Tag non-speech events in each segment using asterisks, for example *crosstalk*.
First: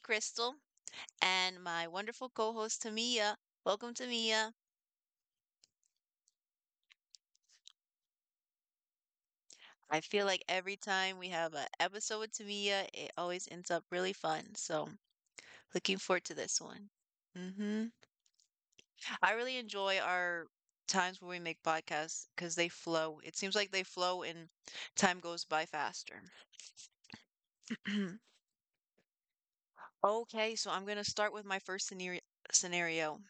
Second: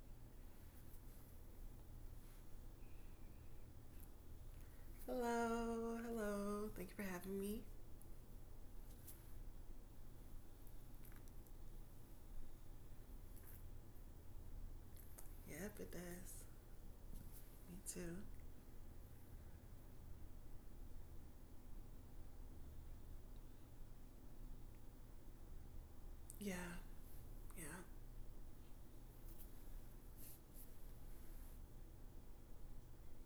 Crystal, and my wonderful co host, Tamia. Welcome, Tamia. Hello, hello. Thank you for having me. I feel like every time we have an episode with Tamia, it always ends up really fun. So, Yep, it looking forward to does. this one. Me hmm too. I really enjoy our times where we make podcasts because they flow. It seems like they flow and time goes by faster. *clears throat* Yeah, yeah. Okay, so I'm going to start with my first scenario. Scenario.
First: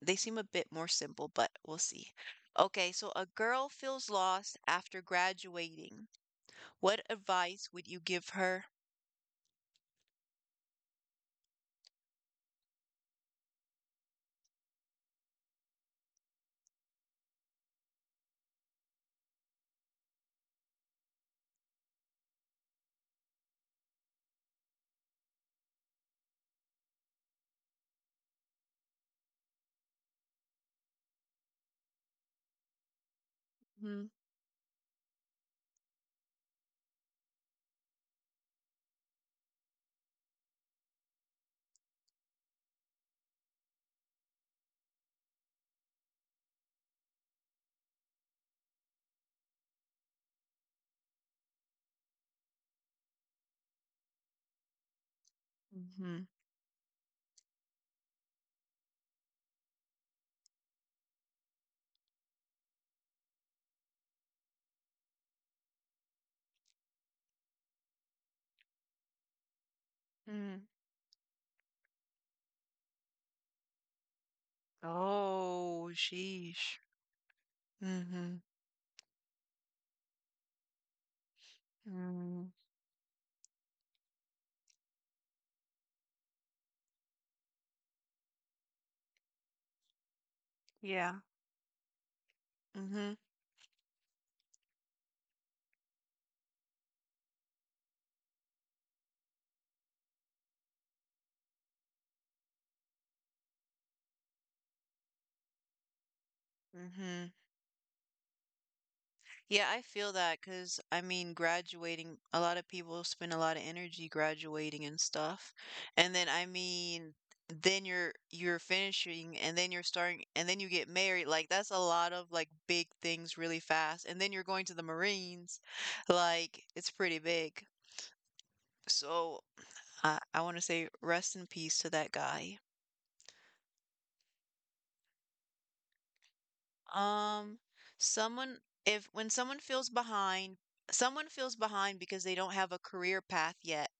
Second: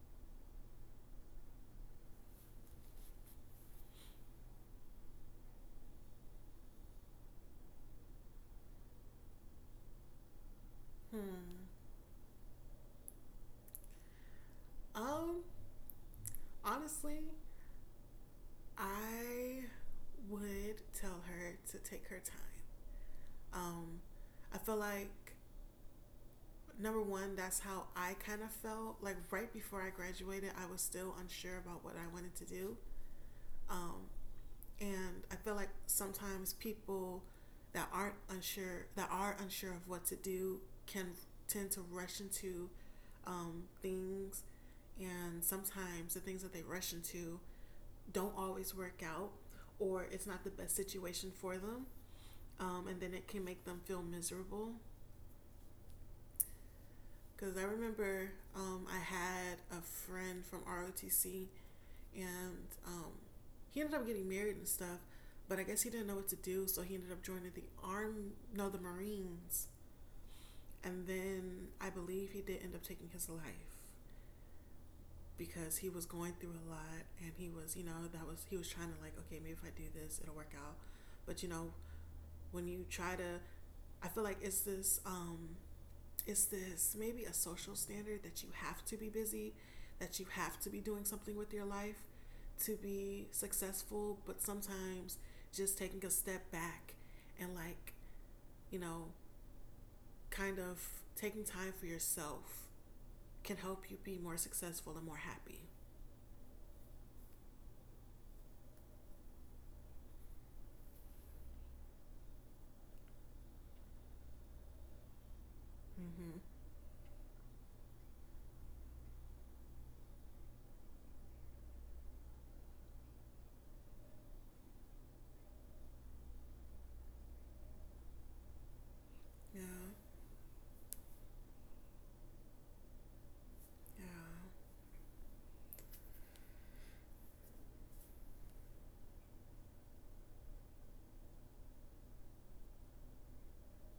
They seem a bit more simple, but we'll see. Okay, so a girl feels lost after graduating. What advice would you give her? Hmm. Um, honestly, I would tell her to take her time. Um, I feel like number one, that's how I kind of felt. Like right before I graduated, I was still unsure about what I wanted to do. Um, Mhm. and I feel like sometimes people that aren't unsure that are unsure of what to do can tend to rush into things, and sometimes the things that they rush into don't always work out, or it's not the best situation for them, and then it can make them feel miserable. Mhm. Because I remember I had a friend from ROTC and he ended up getting married and stuff. But I guess he didn't know what to do, so he ended up joining the arm, no, the Marines. Mm. And then I believe he did end up taking his life because Oh, he was going through a sheesh. lot, and he was, that Mm-hmm. was he was trying to like, okay, maybe if I do this, it'll work out. But Mm, when you try to, I feel like it's this maybe a social standard that you have to be busy, that you have to be doing yeah. something with your life to hmm be successful, but sometimes just taking a step back and, like, you know, kind of taking time for yourself can help you be more successful and more happy. Mm-hmm. Yeah, I feel that because I mean, graduating, a lot of people spend a lot of energy graduating and stuff. And then Mm-hmm. I mean, then you're finishing and then you're starting and then you get married. Like that's a lot of like big things really fast. And then you're going to the Marines. Like it's pretty big. So Yeah, I want to say rest in peace to that guy. yeah, Um, someone if when someone feels behind because they don't have a career path yet.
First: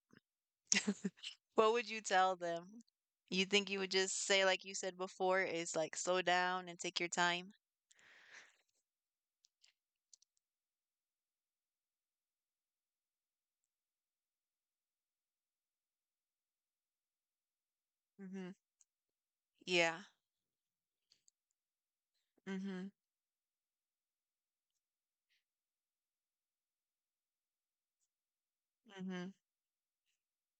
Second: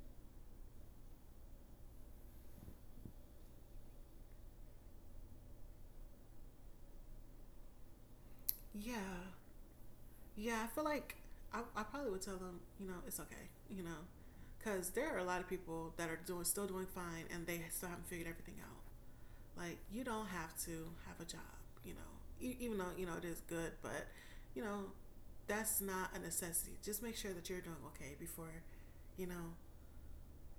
What would you tell them? You think you would just say, like you said before, is like slow down and take your time? yeah, yeah. I feel like I probably would tell them, it's okay, because there are a lot of people that are doing still doing fine and they still haven't figured Mm-hmm. everything out. Like Yeah. you don't have to have a job, E- Even Mm-hmm. though you know it is good, but you know that's not a necessity. Just make sure that you're doing okay before Mm-hmm. you know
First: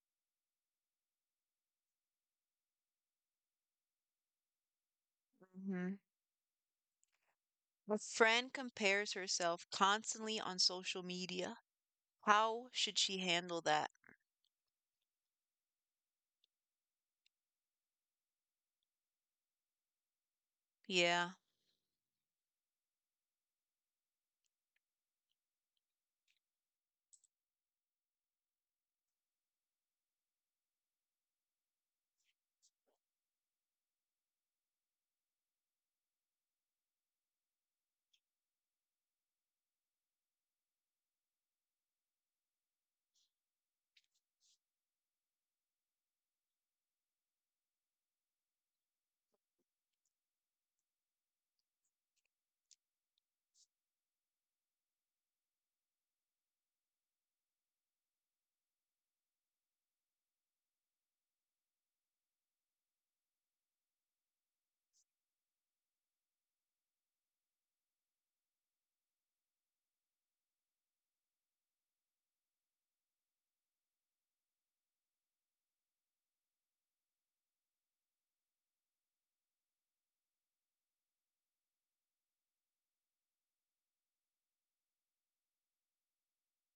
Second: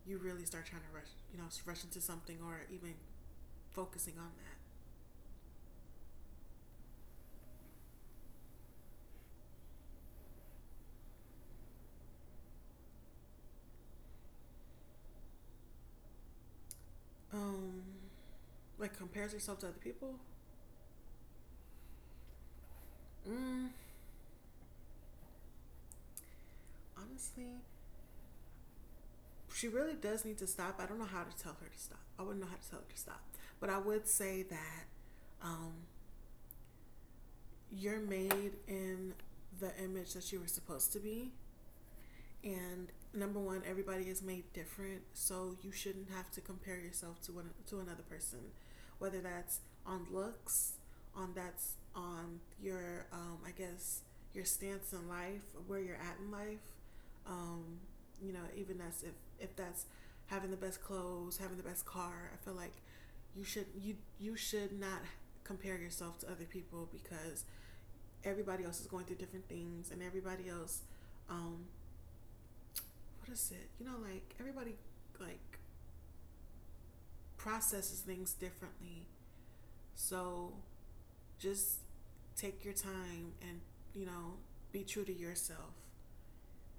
you really start trying to rush, rush into something or even focusing on that. Mm-hmm. A friend compares herself constantly on social media. How should she handle that? Um, like compares herself to other people. Yeah. Mm, honestly, she really does need to stop. I don't know how to tell her to stop. I wouldn't know how to tell her to stop. But I would say that um, you're made in the image that you were supposed to be. And number one, everybody is made different, so you shouldn't have to compare yourself to one to another person, whether that's on looks, on that's on your, I guess, your stance in life, where you're at in life. Um, you know, even that's if that's having the best clothes, having the best car. I feel like you should not compare yourself to other people because everybody else is going through different things and everybody else um, what is it? You know, like everybody like processes things differently. So just take your time and you know be true to yourself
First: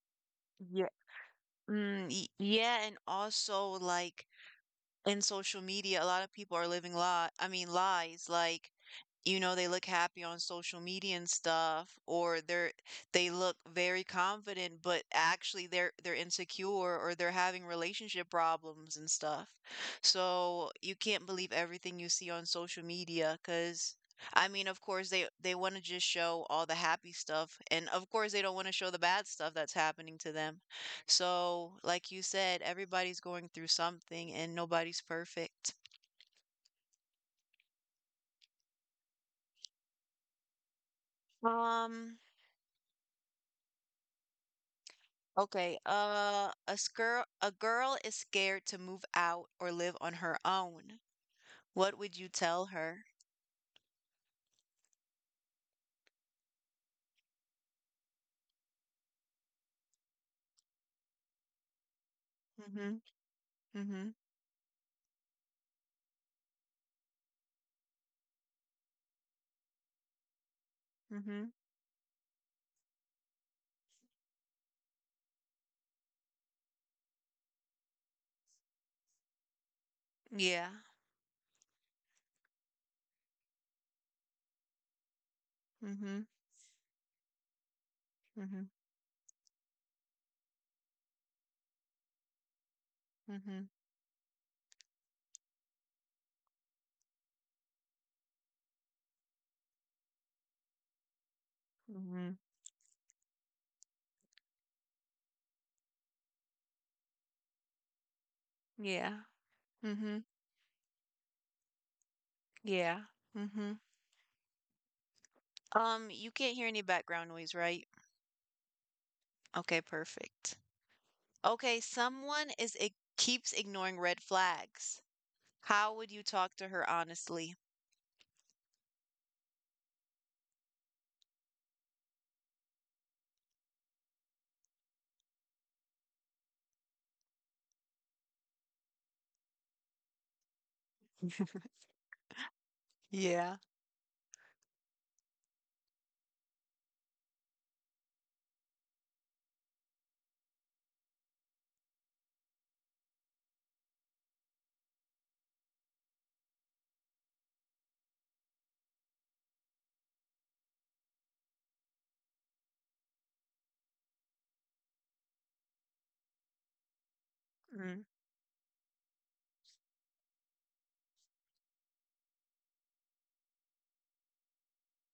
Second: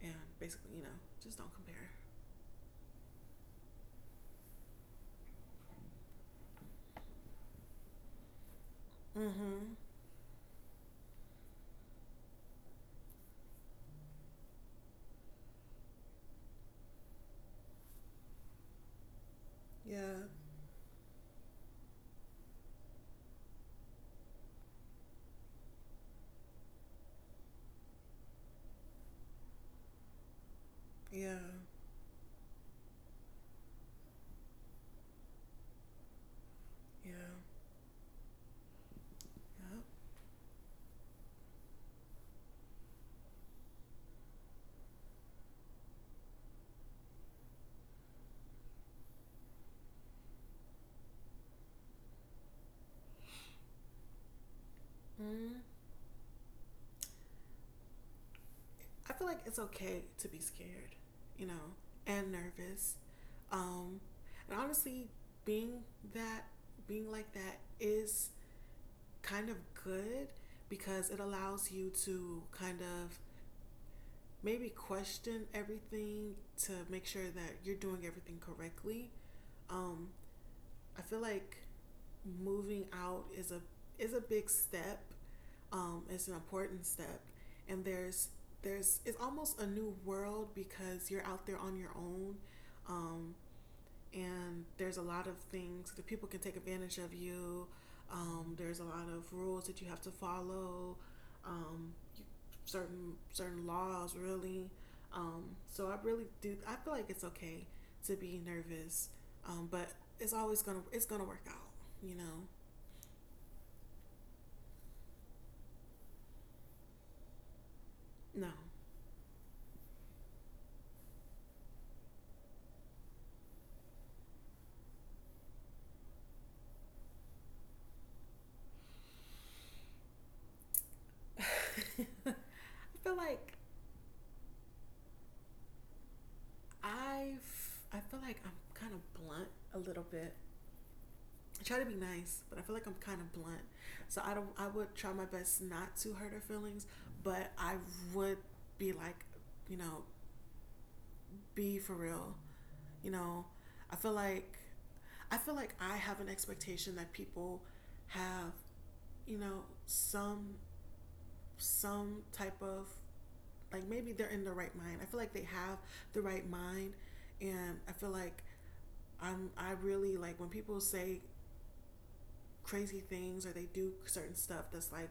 and basically Yeah. Just don't compare. Mm, yeah, and also like in social media, a lot of people are living li I mean lies. Like you know, they Mm-hmm. look happy on social media and stuff, or they look very confident, but actually they're insecure or they're having relationship problems and stuff. Yeah. So you can't believe everything you see on social media because I mean, of course they want to just show all the happy stuff, and of course they don't want to show the bad stuff that's happening to them. Yeah. So, like you said, everybody's going through something, and nobody's perfect. Yeah. Yeah. Um, Okay. A girl is scared to move out or live on her own. What would you tell her? Mm. I feel like it's okay to be scared, you know, and Mm-hmm. nervous. Um, Mm-hmm. and honestly, being that, being like that is kind of good because it Mm-hmm. allows you to kind of maybe question everything to make sure that you're doing everything correctly. Um, Yeah. I feel like moving out is a big step. Mm-hmm. It's an important step, and Mm-hmm. there's it's almost a new world because you're out there on your own. Um, Mm-hmm. and there's a lot of things that people can take advantage of you. There's a lot of rules that you have to follow, um, Mm-hmm. certain laws really. Um, so I really do. I feel like it's okay to be nervous, Yeah. But Mm-hmm. It's gonna work out. You know, Yeah. Mm-hmm. You can't hear any background noise, right? no. I Okay, perfect. Okay, someone is it keeps ignoring red flags. How would you talk to her honestly? feel like I feel like I'm kind of blunt a little bit. I try *laughs* to be nice, but I feel like I'm kind of Yeah. blunt. So I don't. I would try my best not to hurt her feelings, but I would be like, you know, be for real. You know, I feel like I have an expectation that people have, you know, some type of like maybe they're in the right mind. I feel like they have the right mind, and I feel like I really like when people say crazy things or they do certain stuff that's like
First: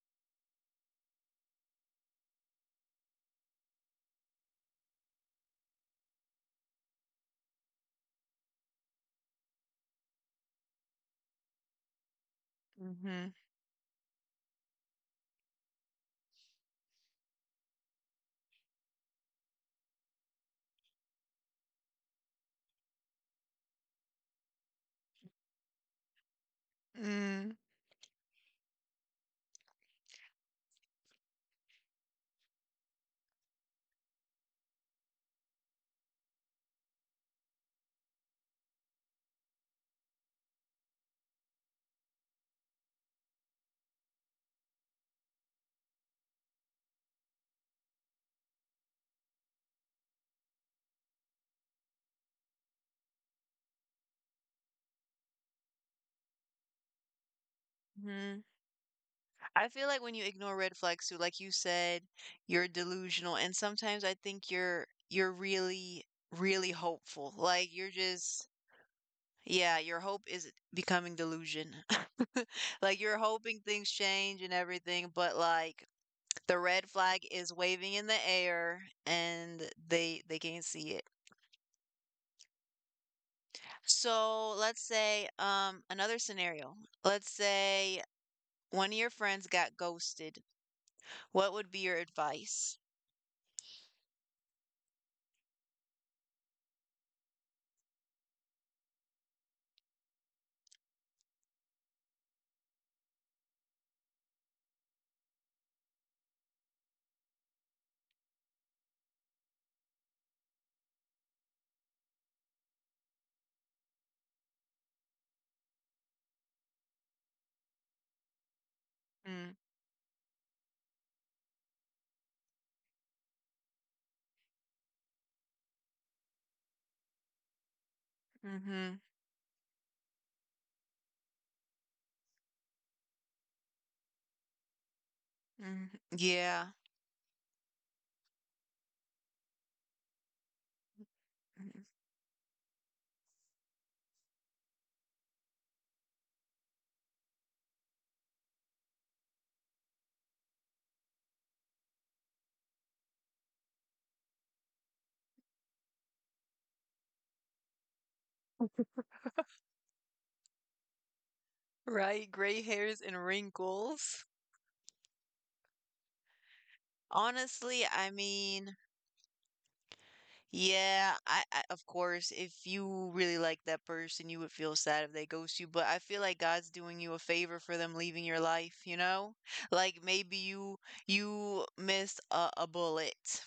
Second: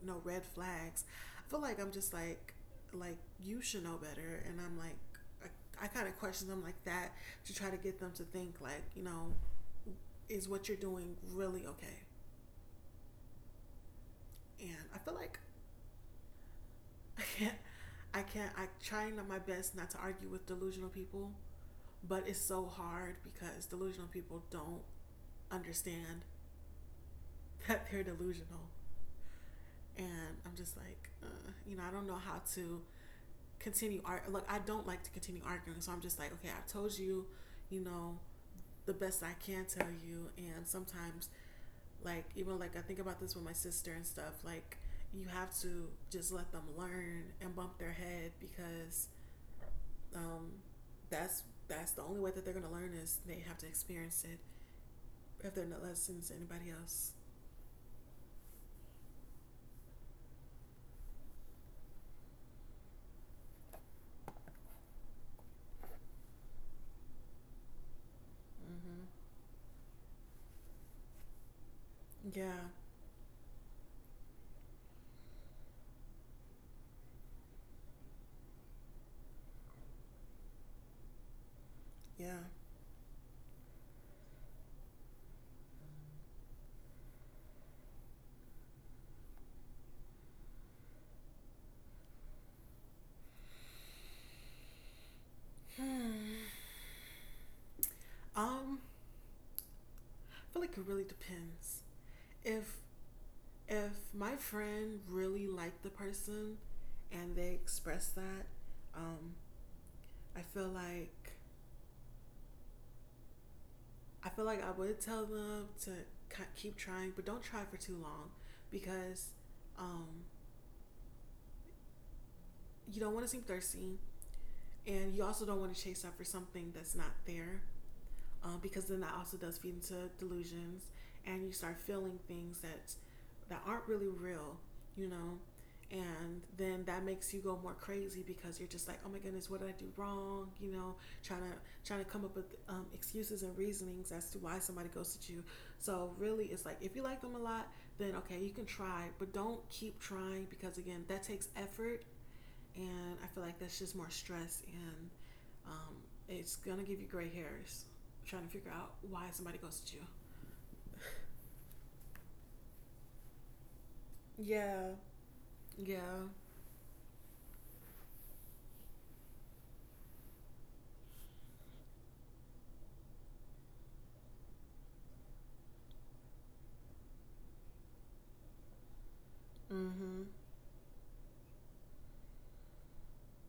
you know red flags. I feel like I'm just like you should know better, and I'm like I kind of question them like that to try to get them to think like you know is what you're doing really okay. Mm-hmm. And I feel like *laughs* i can't I can't I trying my best not to argue with delusional people, but it's so hard because delusional people don't understand Mm-hmm. *laughs* that they're delusional. And I'm just like you know I don't know how to continue art. Look, I don't like to continue arguing, so I'm just like, okay, I told you, you know, the best I can tell you, and sometimes, like, even like I think about this with my sister and stuff. Like, you have to just let them learn and bump their head because um, that's the only way that they're gonna learn is they have to experience it. If they're not listening to anybody else, I feel like when you ignore red flags too, like you said, you're delusional and sometimes I think you're really, really hopeful. Like you're just mm-hmm, yeah, your hope is becoming delusion. *laughs* yeah, Like you're hoping things change and everything, but like the red flag is waving in the air, and they can't see it. yeah. *sighs* So let's say another scenario. Let's say one of your friends got ghosted. What would be your advice? Hmm. Um, I feel like it really depends. If my friend really liked the person and they expressed that, um, I feel like I feel like I would tell them to keep trying, but don't try for too long because um, you don't want to seem thirsty, and you also don't want to chase after something that's not there. Because Mm-hmm. then that also does feed into delusions, and you start feeling things that aren't really real, you know. Mhm. And Yeah. then that makes you go more crazy because you're just like, oh my goodness, what did I do wrong? You know, trying to Mhm. trying to come up with excuses and reasonings as to why somebody ghosted you. So really, it's like if you like them a lot, then okay, you can try, but don't keep trying because again, that takes effort, and I feel like that's just more stress and um, it's gonna give you gray hairs. Trying to figure out why somebody ghosted you. Right, gray hairs and wrinkles. Yeah. Yeah. Honestly, I mean, yeah, I of course, if you really like that person, you would feel sad if they ghost you, but I feel like God's doing you a favor for them leaving your life, you know? Like Mm-hmm. maybe you missed a bullet.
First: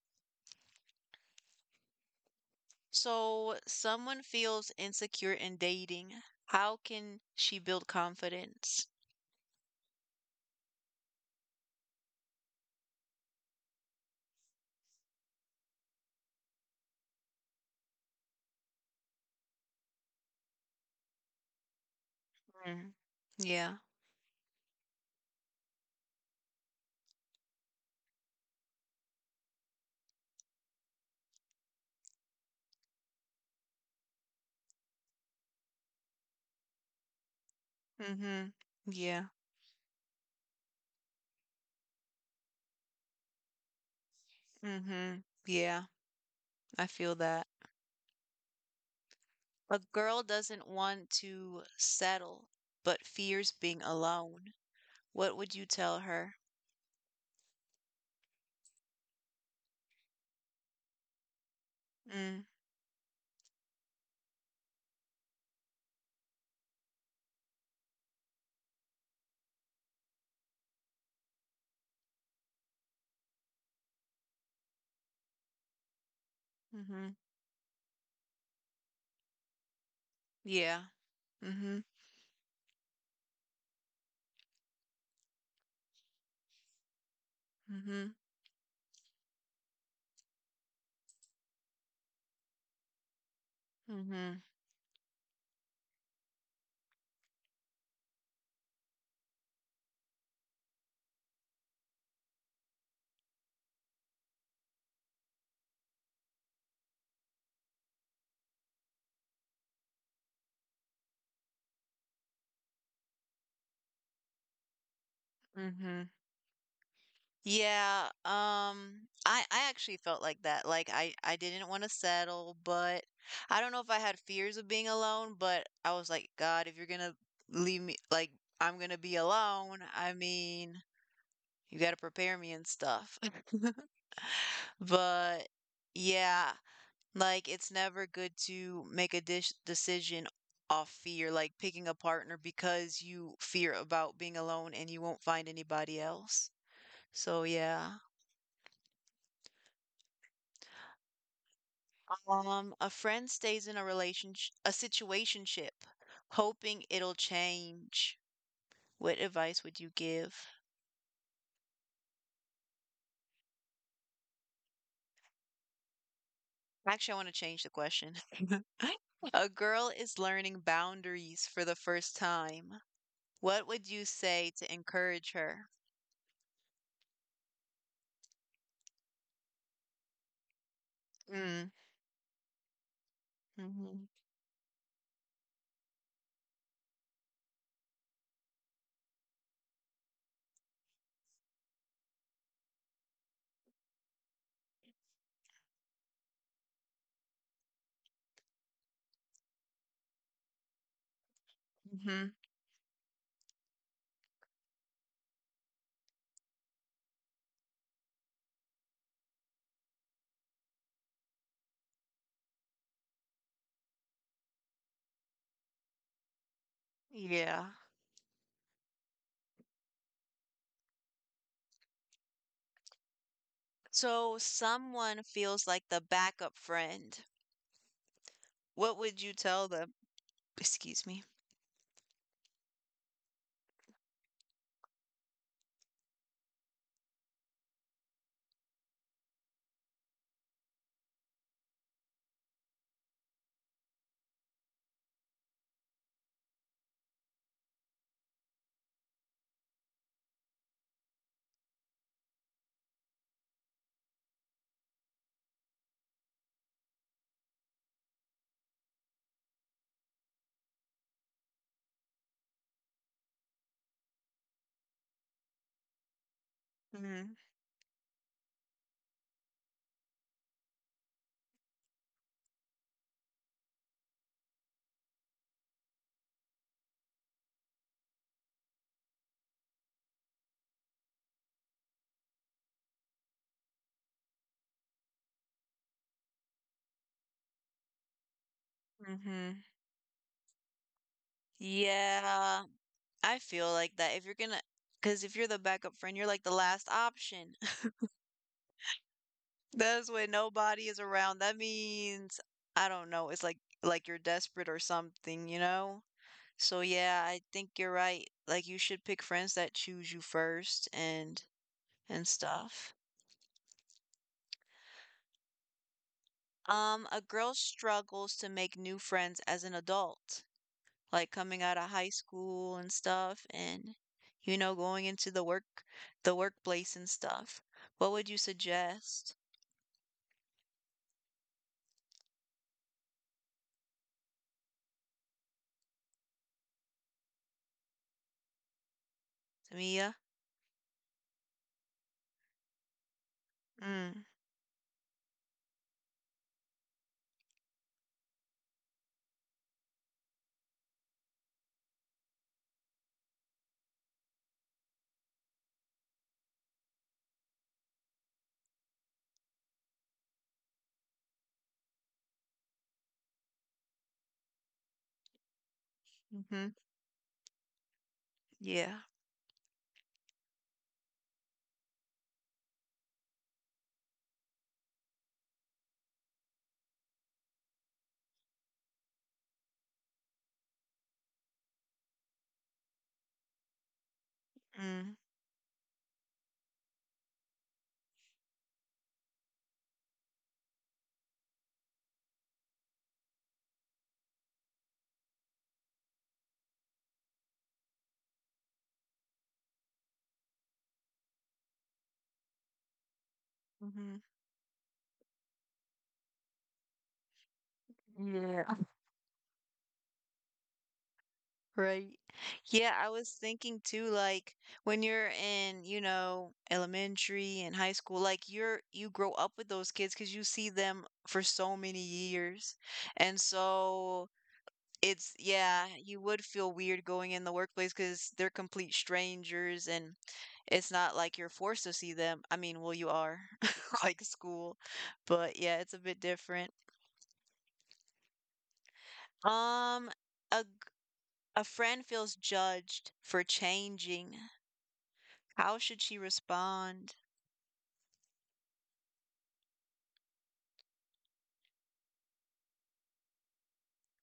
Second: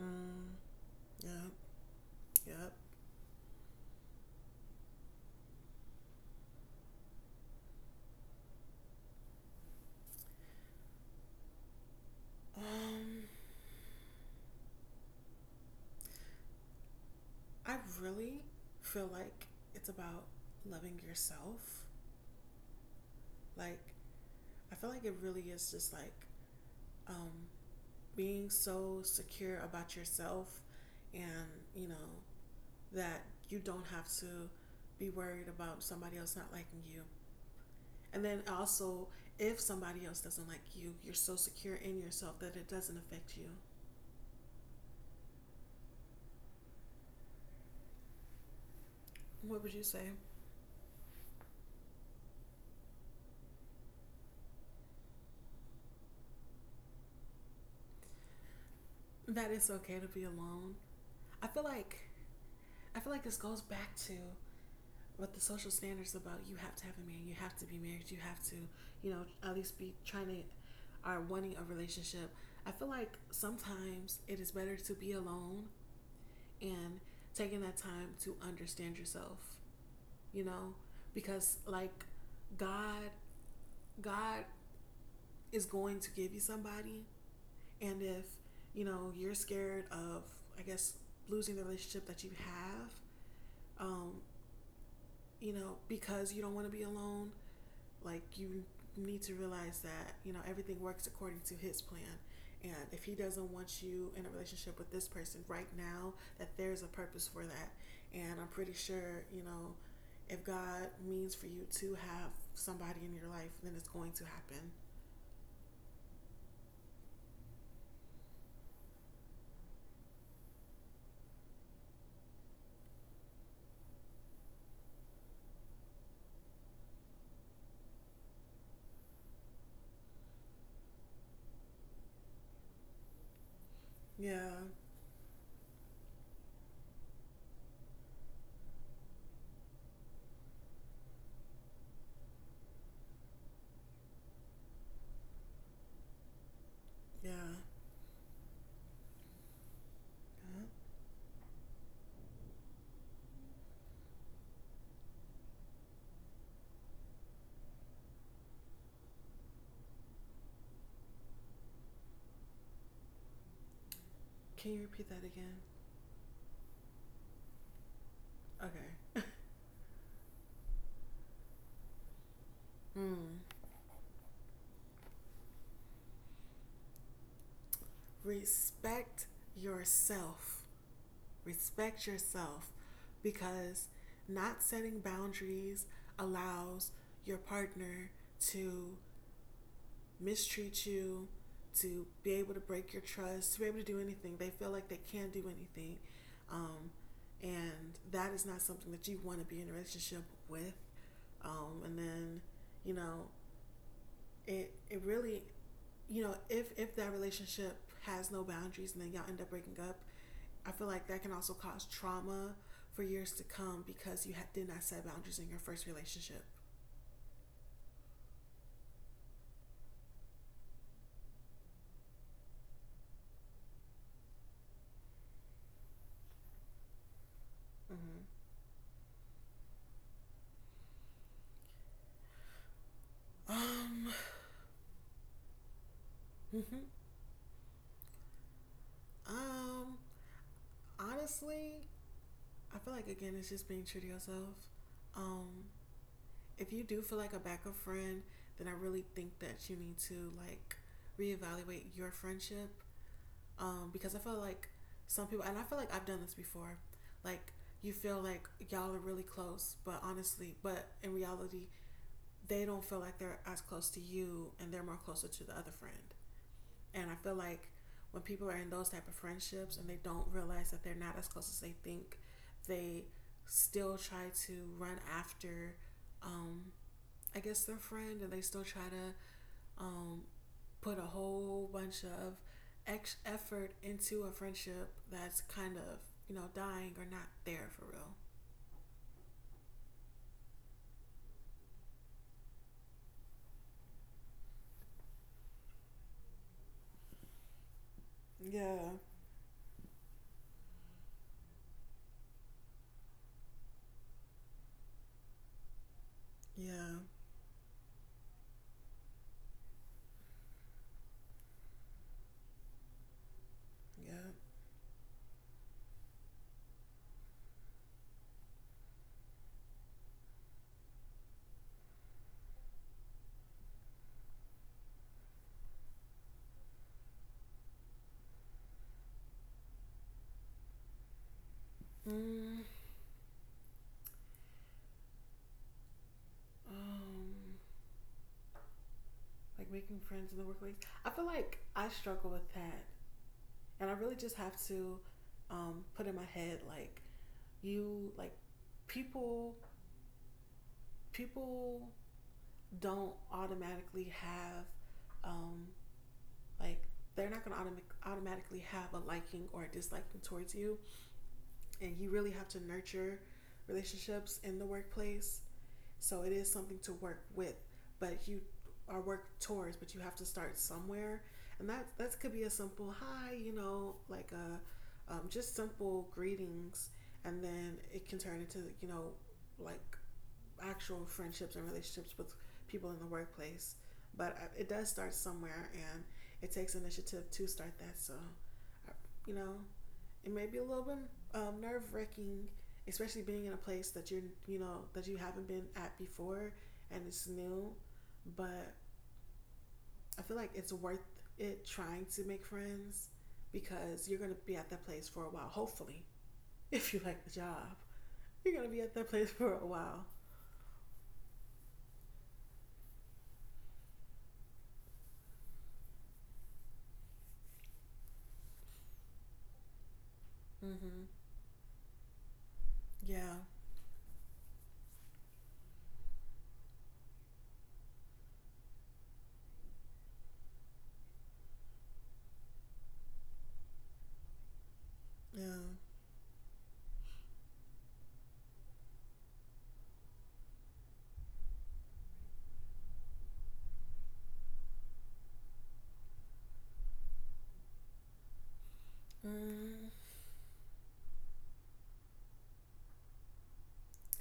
Mm. Yeah. Yep. So, someone feels insecure in dating. How can she build confidence? Um, I really feel like it's about loving yourself. Mm. Yeah. Like, I feel like it really is just like um, being so secure about yourself and, you know, that you don't have to be worried about somebody else not liking you. And then Mm-hmm. also, Yeah. if somebody else doesn't like you, you're so secure in yourself that it doesn't affect you. Mhm. Yeah, I feel that. What would A you say? girl doesn't want to settle, but fears being alone. What would you tell her? That it's okay to be alone. I feel like Mm. I feel like this goes back to what the social standards about you have to have a man, you have to be married, you have to, you know, at least be trying to are wanting a relationship. I feel like sometimes it is better to be alone and Mhm. taking that time to understand yourself, you know, Yeah. because Mhm. like God God is going to give you somebody. And Mhm. if, you know, you're scared of, I guess, losing the relationship that you have, um, Mhm. you know, because you don't want to be alone, like you need to realize that, you know, everything works according to his plan. And if he doesn't want you in a relationship with this person right now, that there's a purpose for that. And I'm pretty sure, you know, if God means for you to have somebody in your life, then it's going to happen. Mhm. Yeah, I actually felt like that. Like I didn't want to settle, but I don't know if I had fears of being alone, but I was like, God, if you're gonna leave me, like I'm gonna be alone, I mean, you gotta prepare me and stuff. Yeah, But yeah, like it's never good to make a dish decision off fear, like picking a partner because you fear about being alone and you won't find anybody else. yeah. So yeah. Yup. A friend stays in a relationship, a situationship, hoping it'll change. What advice would you give? Can you repeat that again? Actually, I want to change the question. *laughs* Okay. A girl is learning boundaries for the first time. *laughs* Mm. What would you say to encourage her? Respect yourself. Mm. Respect yourself because Mhm. not setting boundaries allows your partner to mistreat you, to be able to break your trust, to be able to do anything. They feel like they can't do anything. Um, and that is not something that you want to be in a relationship with. And Mhm. then, you know, it really you know, if that relationship has no boundaries and then y'all end up breaking up, I feel like that can also cause trauma for years to come because you ha- did not set boundaries in your first relationship. Yeah. So someone feels like the backup friend. Mm-hmm. What would you tell them? Excuse me. Um, Mhm. um, Honestly, I feel like again it's just being true to yourself. Um, if you do feel like a backup friend, then I really think that you need to like reevaluate your friendship because I feel like some people, and I feel like I've done this before, like you feel like y'all are really close, but honestly, but in reality, they don't feel like they're as close to you, and they're more closer to the other friend. And I Mhm. feel like when people are in those type of friendships and they don't realize that they're not as close as they think, they still try to run after, um, I guess their friend, and they still try to um, put a whole bunch of effort into a friendship that's kind of dying or not there for real. Mhm. Yeah. I feel like that if you're gonna, because if you're the backup friend, you're like the last option. *laughs* Yeah. That's when nobody is around. That means I don't know. It's like you're desperate or something, you know? So Yeah. yeah, I think you're right. Like you should pick friends that choose you first and stuff. Yeah. A girl struggles to make new friends as an adult, like coming out of high school and stuff, and you know, going into the workplace and stuff. What would you suggest, Mm, um, like making Tamia? friends in the workplace. I feel like I struggle with that, and I really Mm. just have to put in my head like you like people people don't automatically have um, Like they're not going to automatically have a liking or a disliking towards you, and you really have to nurture relationships in the workplace. So it is Mm-hmm. something to work with, but you Yeah. are work towards, but you have to start somewhere, and that could be a simple hi, you know, like a just simple greetings, and then it can turn into like actual friendships and relationships with people in the workplace. But it does Mm. start somewhere, and it takes initiative to start that. So, uh, you know, it may be a little bit nerve wracking, especially being in a place that you're, you know, that you haven't been at before and it's new. But I feel like it's worth it trying to make friends because Mm-hmm. you're going to be at that place for a while, hopefully, *laughs* if you like the job. You're Yeah. going to be at that place for a while. *laughs* Right. Yeah, I was thinking too, like when you're in, you know, elementary and high school, like you grow up with those kids because you see them Hmm. for so many years. And Yeah. so it's yeah, you would feel weird going in the workplace because 'cause they're complete strangers, and it's not like you're forced to see them. I mean, well, you are, *laughs* like school, but Yeah. yeah, it's a bit different. Um, a g- a friend feels judged for changing. How should she respond? Mm,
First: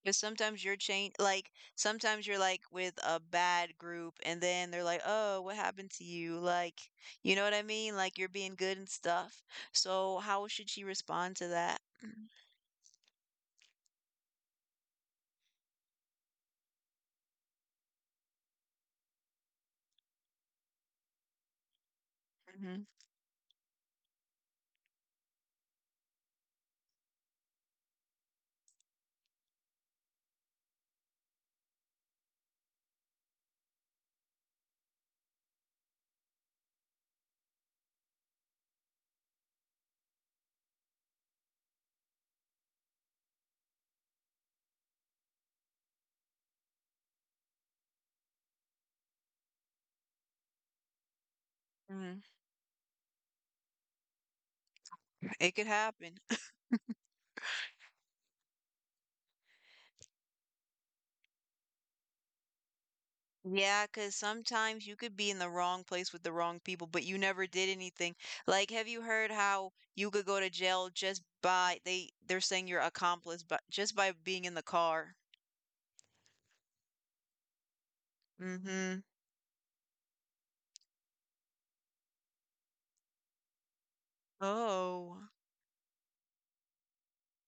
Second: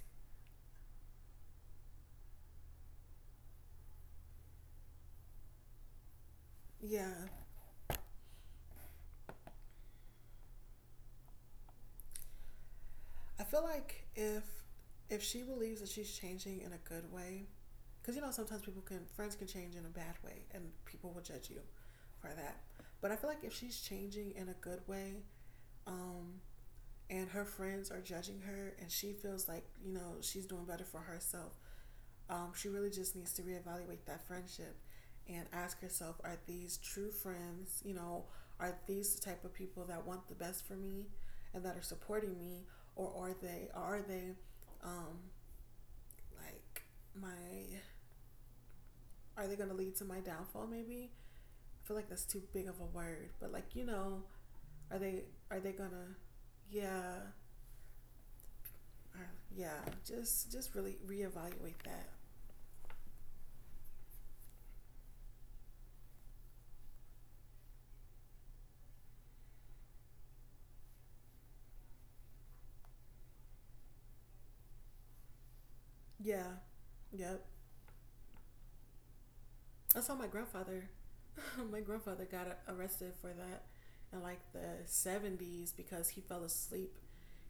Because sometimes you're, like, with a bad group, and then they're like, "Oh, what happened to you?" Like, yeah, you know what I mean? Like, you're being good and stuff. So, how should she respond to that? I feel like if she believes that she's changing in a good way, because sometimes people can friends can change in a bad way, and people will judge you for that. Mhm. But I feel like if she's changing in a good way, um, and her friends are judging her, and she feels like she's doing better for herself, um, she really just needs to reevaluate that friendship and ask herself are these true friends? You know, are these the type of people that want the best for me and that are supporting me? Or um, like my, are they going to lead to my downfall maybe? I feel like Mhm. that's too big of a word, but like, you know, are they, It are could they gonna, happen. yeah, uh, yeah, just really reevaluate that. Yeah, because sometimes you could be in the wrong place with the wrong people, but you never did anything. Like, have you heard how you could go to jail just by they're saying you're accomplice, but just by being in the car? Yeah, yep. Yeah, Mhm. I saw my grandfather. *laughs* My grandfather got arrested for that in like the Oh. 70s because he fell asleep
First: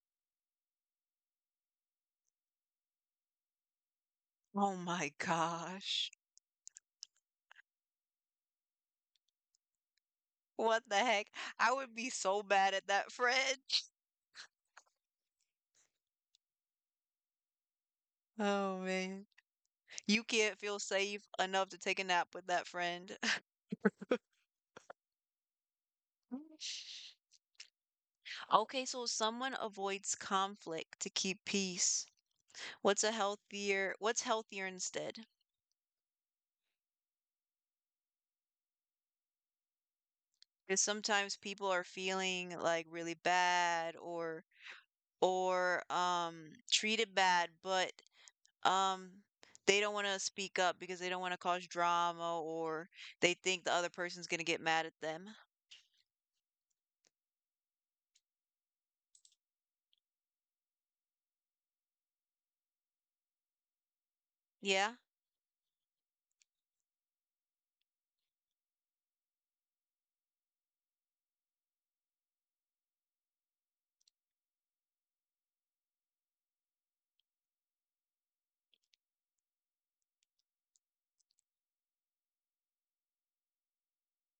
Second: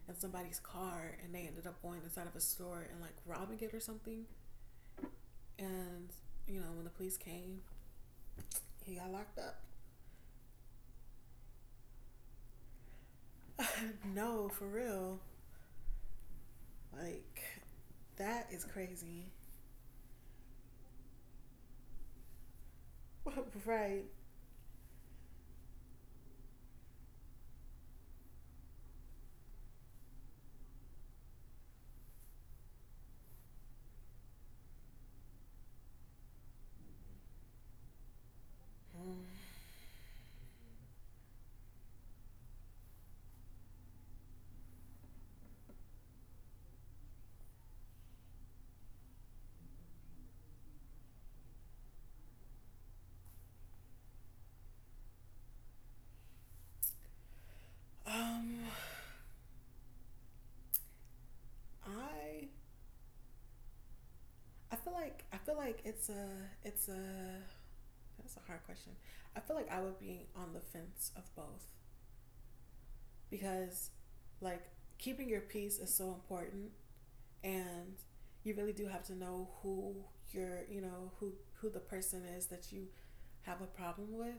in somebody's car and they ended up going inside of a store and like robbing it or something. Oh my And gosh. you know, when the police came, he got locked up. What the heck? I would be so mad at that friend. *laughs* *laughs* No, for real. Like that is Oh man. crazy. You can't feel safe enough to take a nap with that friend. *laughs* Right. *laughs* Okay, so someone avoids conflict to keep peace. What's healthier instead? Because sometimes people are feeling like really bad or or treated bad, but um they don't want to speak up because they don't want to cause drama or they think the other person's going to get mad at them. Um I I Yeah. feel like I feel like it's a that's a hard question. I feel like I would be on the fence of both because, like, keeping your peace is so important and you really do have to know who you're you know who the person is that you have a problem with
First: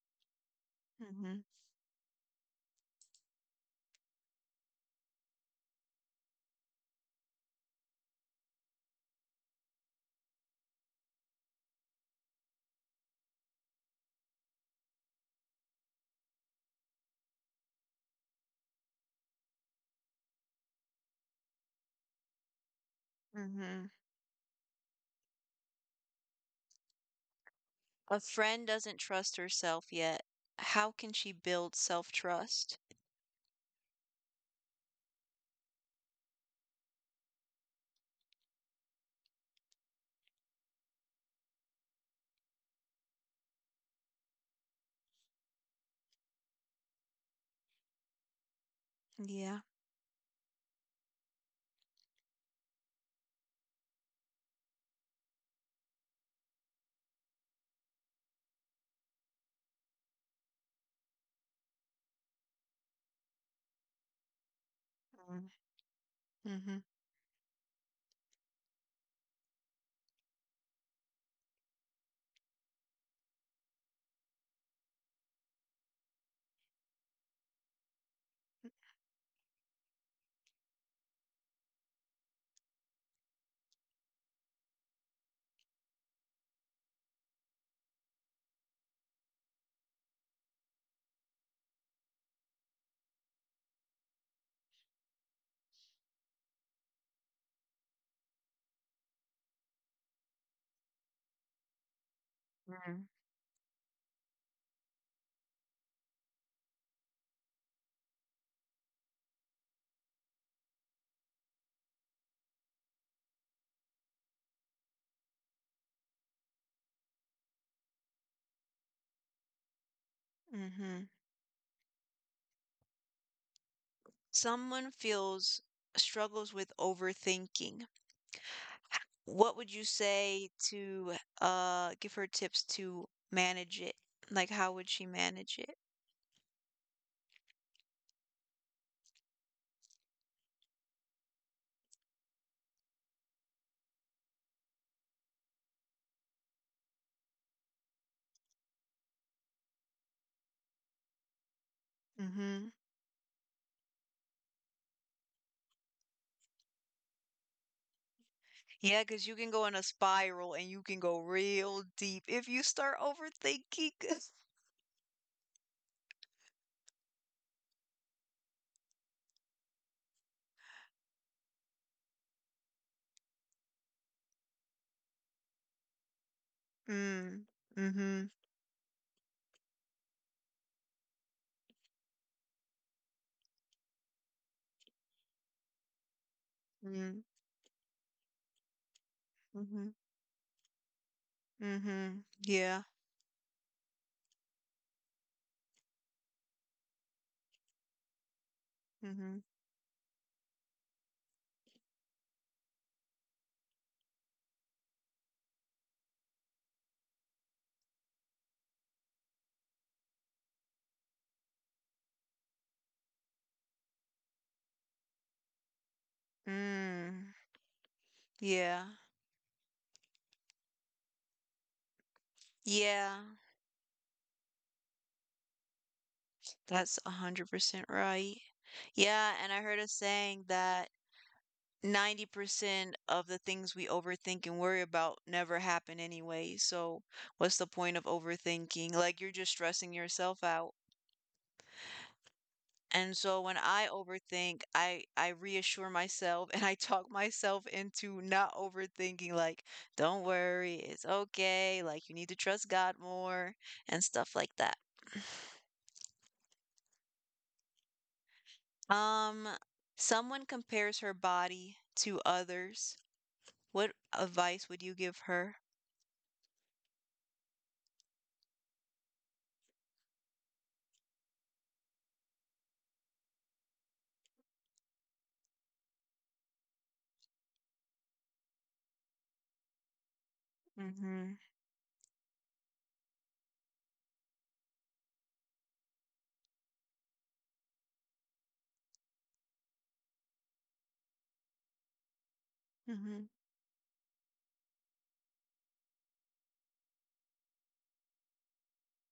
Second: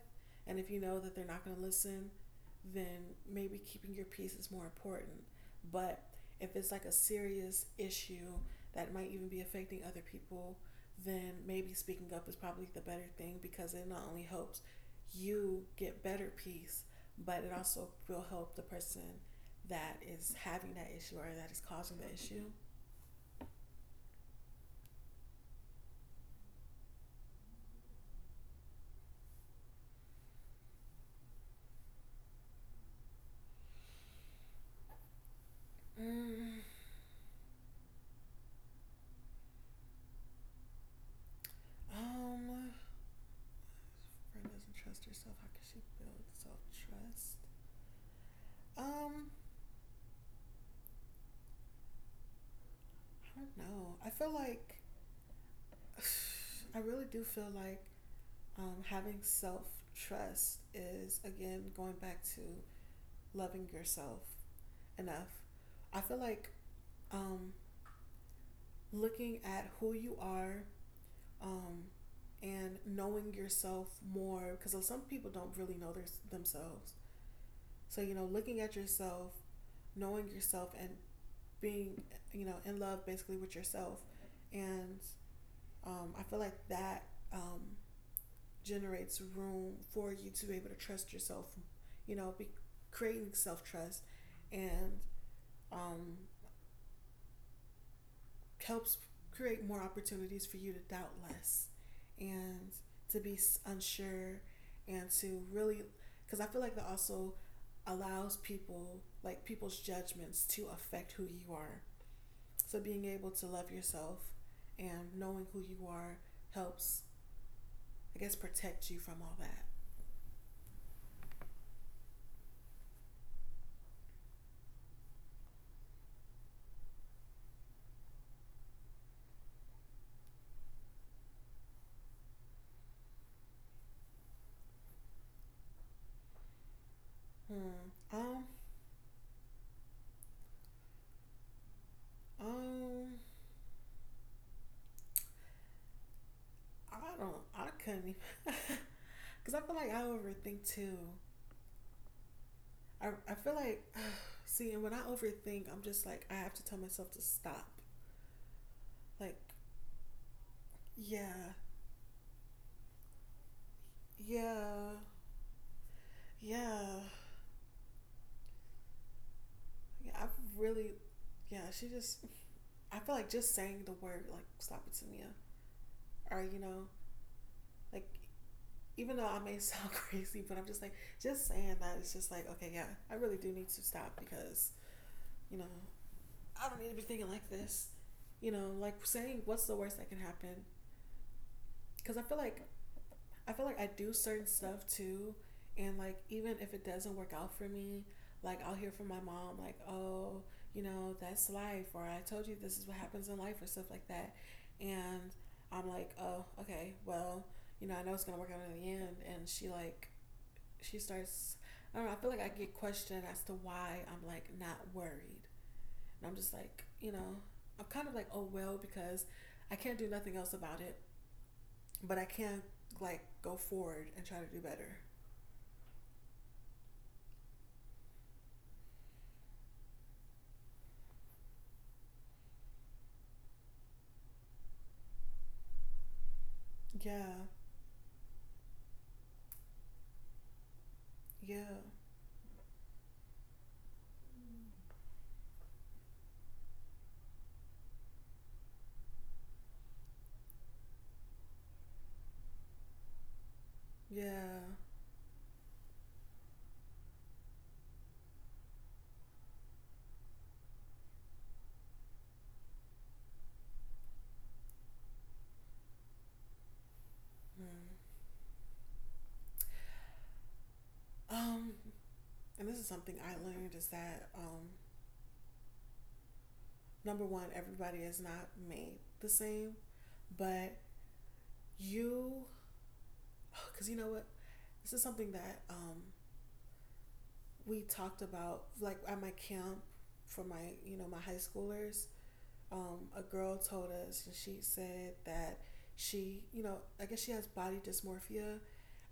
and if you know that they're hmm not going to listen then maybe keeping your peace is more important, but if it's like a serious issue that might even be affecting other people then maybe speaking up is probably the better thing because it not only helps you get better peace but it also will help the person that is having that issue or that is causing the issue. hmm A friend doesn't trust herself yet. How can she build self trust? Mm, um, friend doesn't trust herself. How can she build self trust? Um, Yeah. I don't know. I feel like *sighs* I really do feel like having self trust is again going back to loving yourself enough. I feel like Mm-hmm. um, looking at who you are um, and knowing yourself more because some people don't really know themselves. So you know, looking at yourself, knowing yourself, and being you know in love basically with yourself and I feel like that um, generates room for you to be able to trust yourself, you know, be creating self-trust, and um, helps create more opportunities for you to doubt less and to be unsure and to really because I feel like that also allows people like people's judgments to affect who you are. So being able to love yourself and knowing who you are helps, I guess, protect you from all that. Mm-hmm. Someone feels struggles with overthinking. What would you say to give her tips to manage it? Like how would she manage it? Hmm. Um. I don't. I couldn't even. *laughs* Cause I feel like I overthink too. Mm-hmm. I feel like *sighs* see, and when I overthink, I'm just like I have to tell myself to stop. Yeah, because you Like can go in a spiral and you can go yeah, real deep if you start overthinking. *laughs* yeah, yeah. Yeah. I've really. Yeah. She just. I feel like just saying the word like stop it to me, or you know, Mm. like Mm-hmm. even though I may *laughs* sound crazy, but I'm just like, just saying that it's just like, okay, yeah, I really do need to stop because, you know, I don't need to be thinking like this. You know, like saying what's the Mhm. worst that can happen. Because Mhm. Yeah. I feel like I do certain stuff too. And like, even if it doesn't work out for me, like I'll hear from my Mhm. mom, like, oh, you know, that's life, or I told you this is what happens in life, or stuff like that. And I'm like, oh, okay, well, you know, I know it's gonna work out in the end. And she like she starts. I don't know. I feel like I get questioned as to why I'm like not worried, and I'm just like, you Mm. know, I'm kind of like, oh well, Yeah. because I can't do nothing else about it, but I can Yeah. like go forward and try to do better. That's 100% right. Yeah, and I heard a saying that 90% of the things we overthink and worry about never happen anyway. So, Yeah, what's the point of overthinking? Like, you're just stressing yourself out. yeah, And so when I overthink, I reassure myself *laughs* and I talk myself into not overthinking like, don't worry, it's okay, like you need to trust God more and stuff like yeah. that. *sniffs* *sighs* Um, someone compares her body to others. What advice would you give her? Mm. Um, and this is something I learned is that number one, everybody is not made the same, but Mm-hmm. you, because you know what, this is something that we talked about like at my camp for my you know my high schoolers. Mm-hmm. A girl told us, and she said that she you know I guess she has body dysmorphia,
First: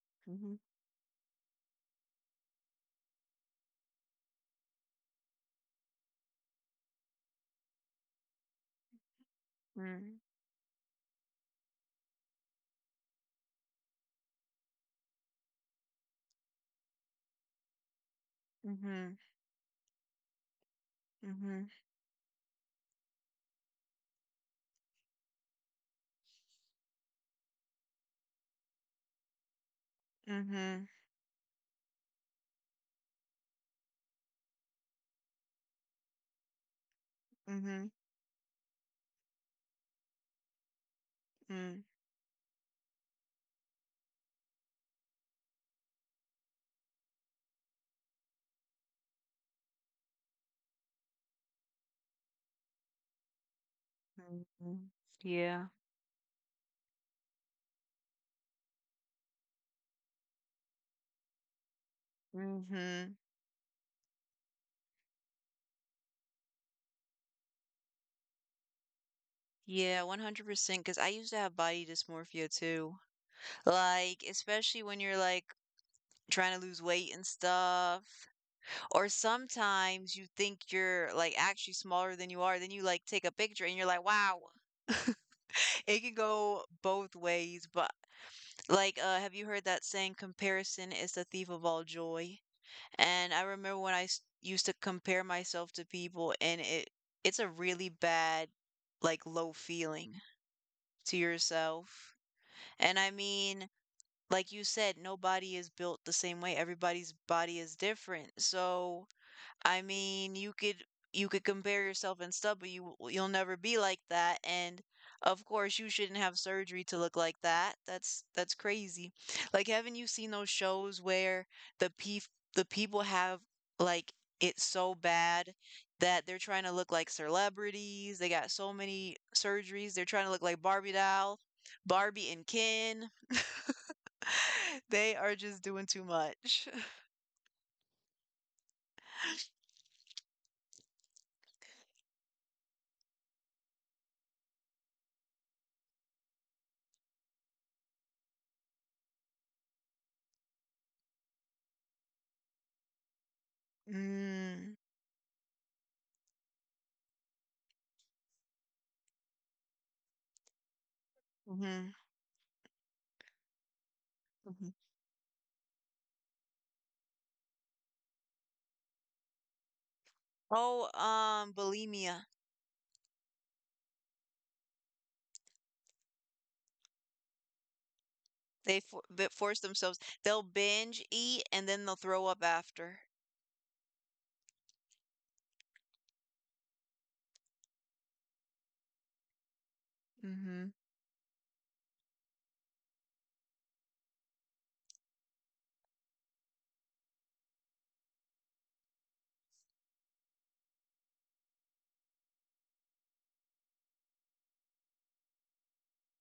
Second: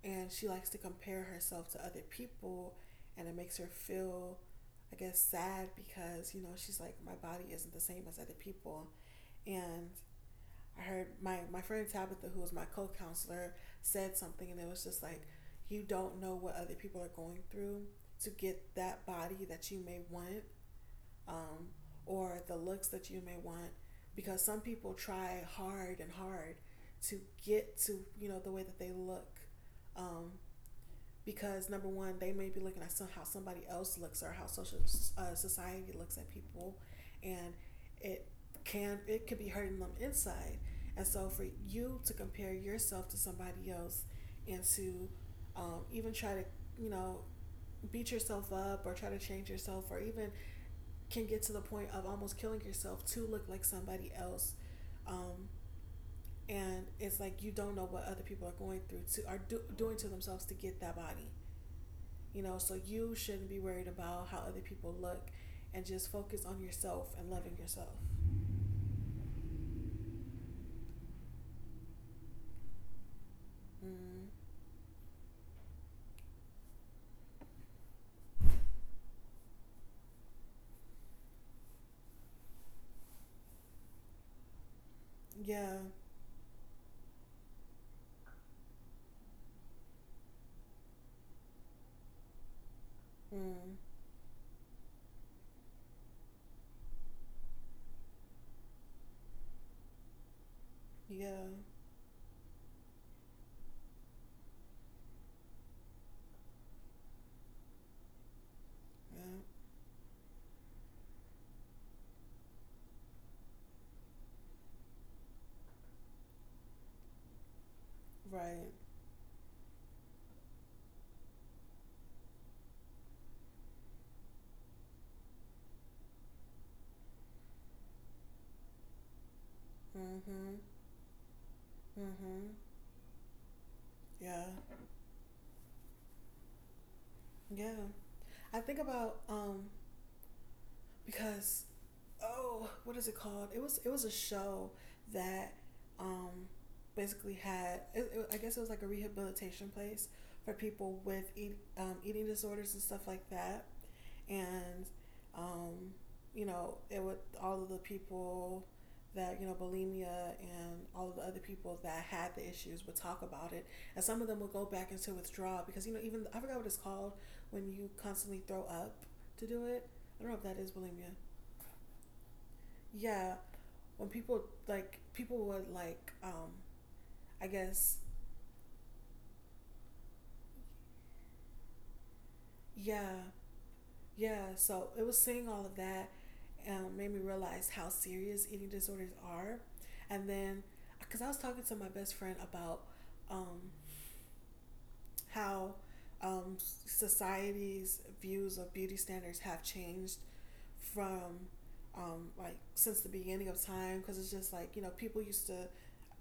and she Mm-hmm. likes to compare herself to other people, and it makes her feel I guess sad because you know she's like my body isn't the same as other people, and I heard my friend Tabitha, who was my co counselor, said something, and it was just like, you don't know what other people are going through to get that Mm-hmm. body that you may want, Mm-hmm. um, or the looks that you may want because some people try hard and hard to get to you know the way that they look, um, Mm-hmm. because number one, they may be looking at how somebody else looks or how social society looks at people, and Mm-hmm. it can it could be hurting them inside. And so for you to compare yourself to somebody else, and to even try to you know beat yourself up or try to change yourself or even can get to the point of almost killing yourself to look like somebody else, Mm-hmm. um, Yeah. and it's like you don't know what other people are going through to doing to themselves to get that body, you know, so you Mm-hmm. shouldn't be worried about how other people look and just focus on yourself and loving yourself. Yeah, 100%. Because I used to have body dysmorphia too. Like, Mm. especially when you're like trying to lose weight and stuff. Or sometimes you think you're like actually smaller than you are. Then you like take a picture and you're like, wow. *laughs* Yeah. It can go both ways. But like, have you heard that saying, comparison is the thief of all joy? And I Mm. remember when used to compare myself to people, and it's a really bad, like, low feeling to Yeah. yourself. And I mean, like you said, nobody is built the same way. Everybody's body is different. So, Yeah. I mean, you could compare yourself and stuff, but you'll never be like that. And of course, you shouldn't have surgery to look like that. That's Right. crazy. Like, haven't you seen those shows where the pe the people have like it so bad that they're trying to look like celebrities. They got so many surgeries. They're trying to look Mm-hmm. like Barbie doll, Barbie and Mm-hmm. Ken. Yeah. *laughs* They are just doing too much. *laughs* Yeah. I think about because oh, what is it called? It was a show that um basically had I guess it was like a rehabilitation place for people with eating disorders and stuff like that Mm. and um, you know it would all of the people that you know bulimia and all of the other people Mhm. that had the issues would talk about it, and some of them would go Mhm. back into withdrawal because you know even I forgot what it's called when you constantly throw up to do it. I don't know if that is Oh, bulimia. Bulimia. Yeah, when people would like i guess They force themselves. They'll binge eat and then they'll throw up after. yeah. Yeah, so it was seeing all of that made me realize how serious eating disorders are. And then, Mhm. because I was talking to my best friend about um, how society's views of beauty standards have changed from like since the beginning of time, because it's just like you know people used to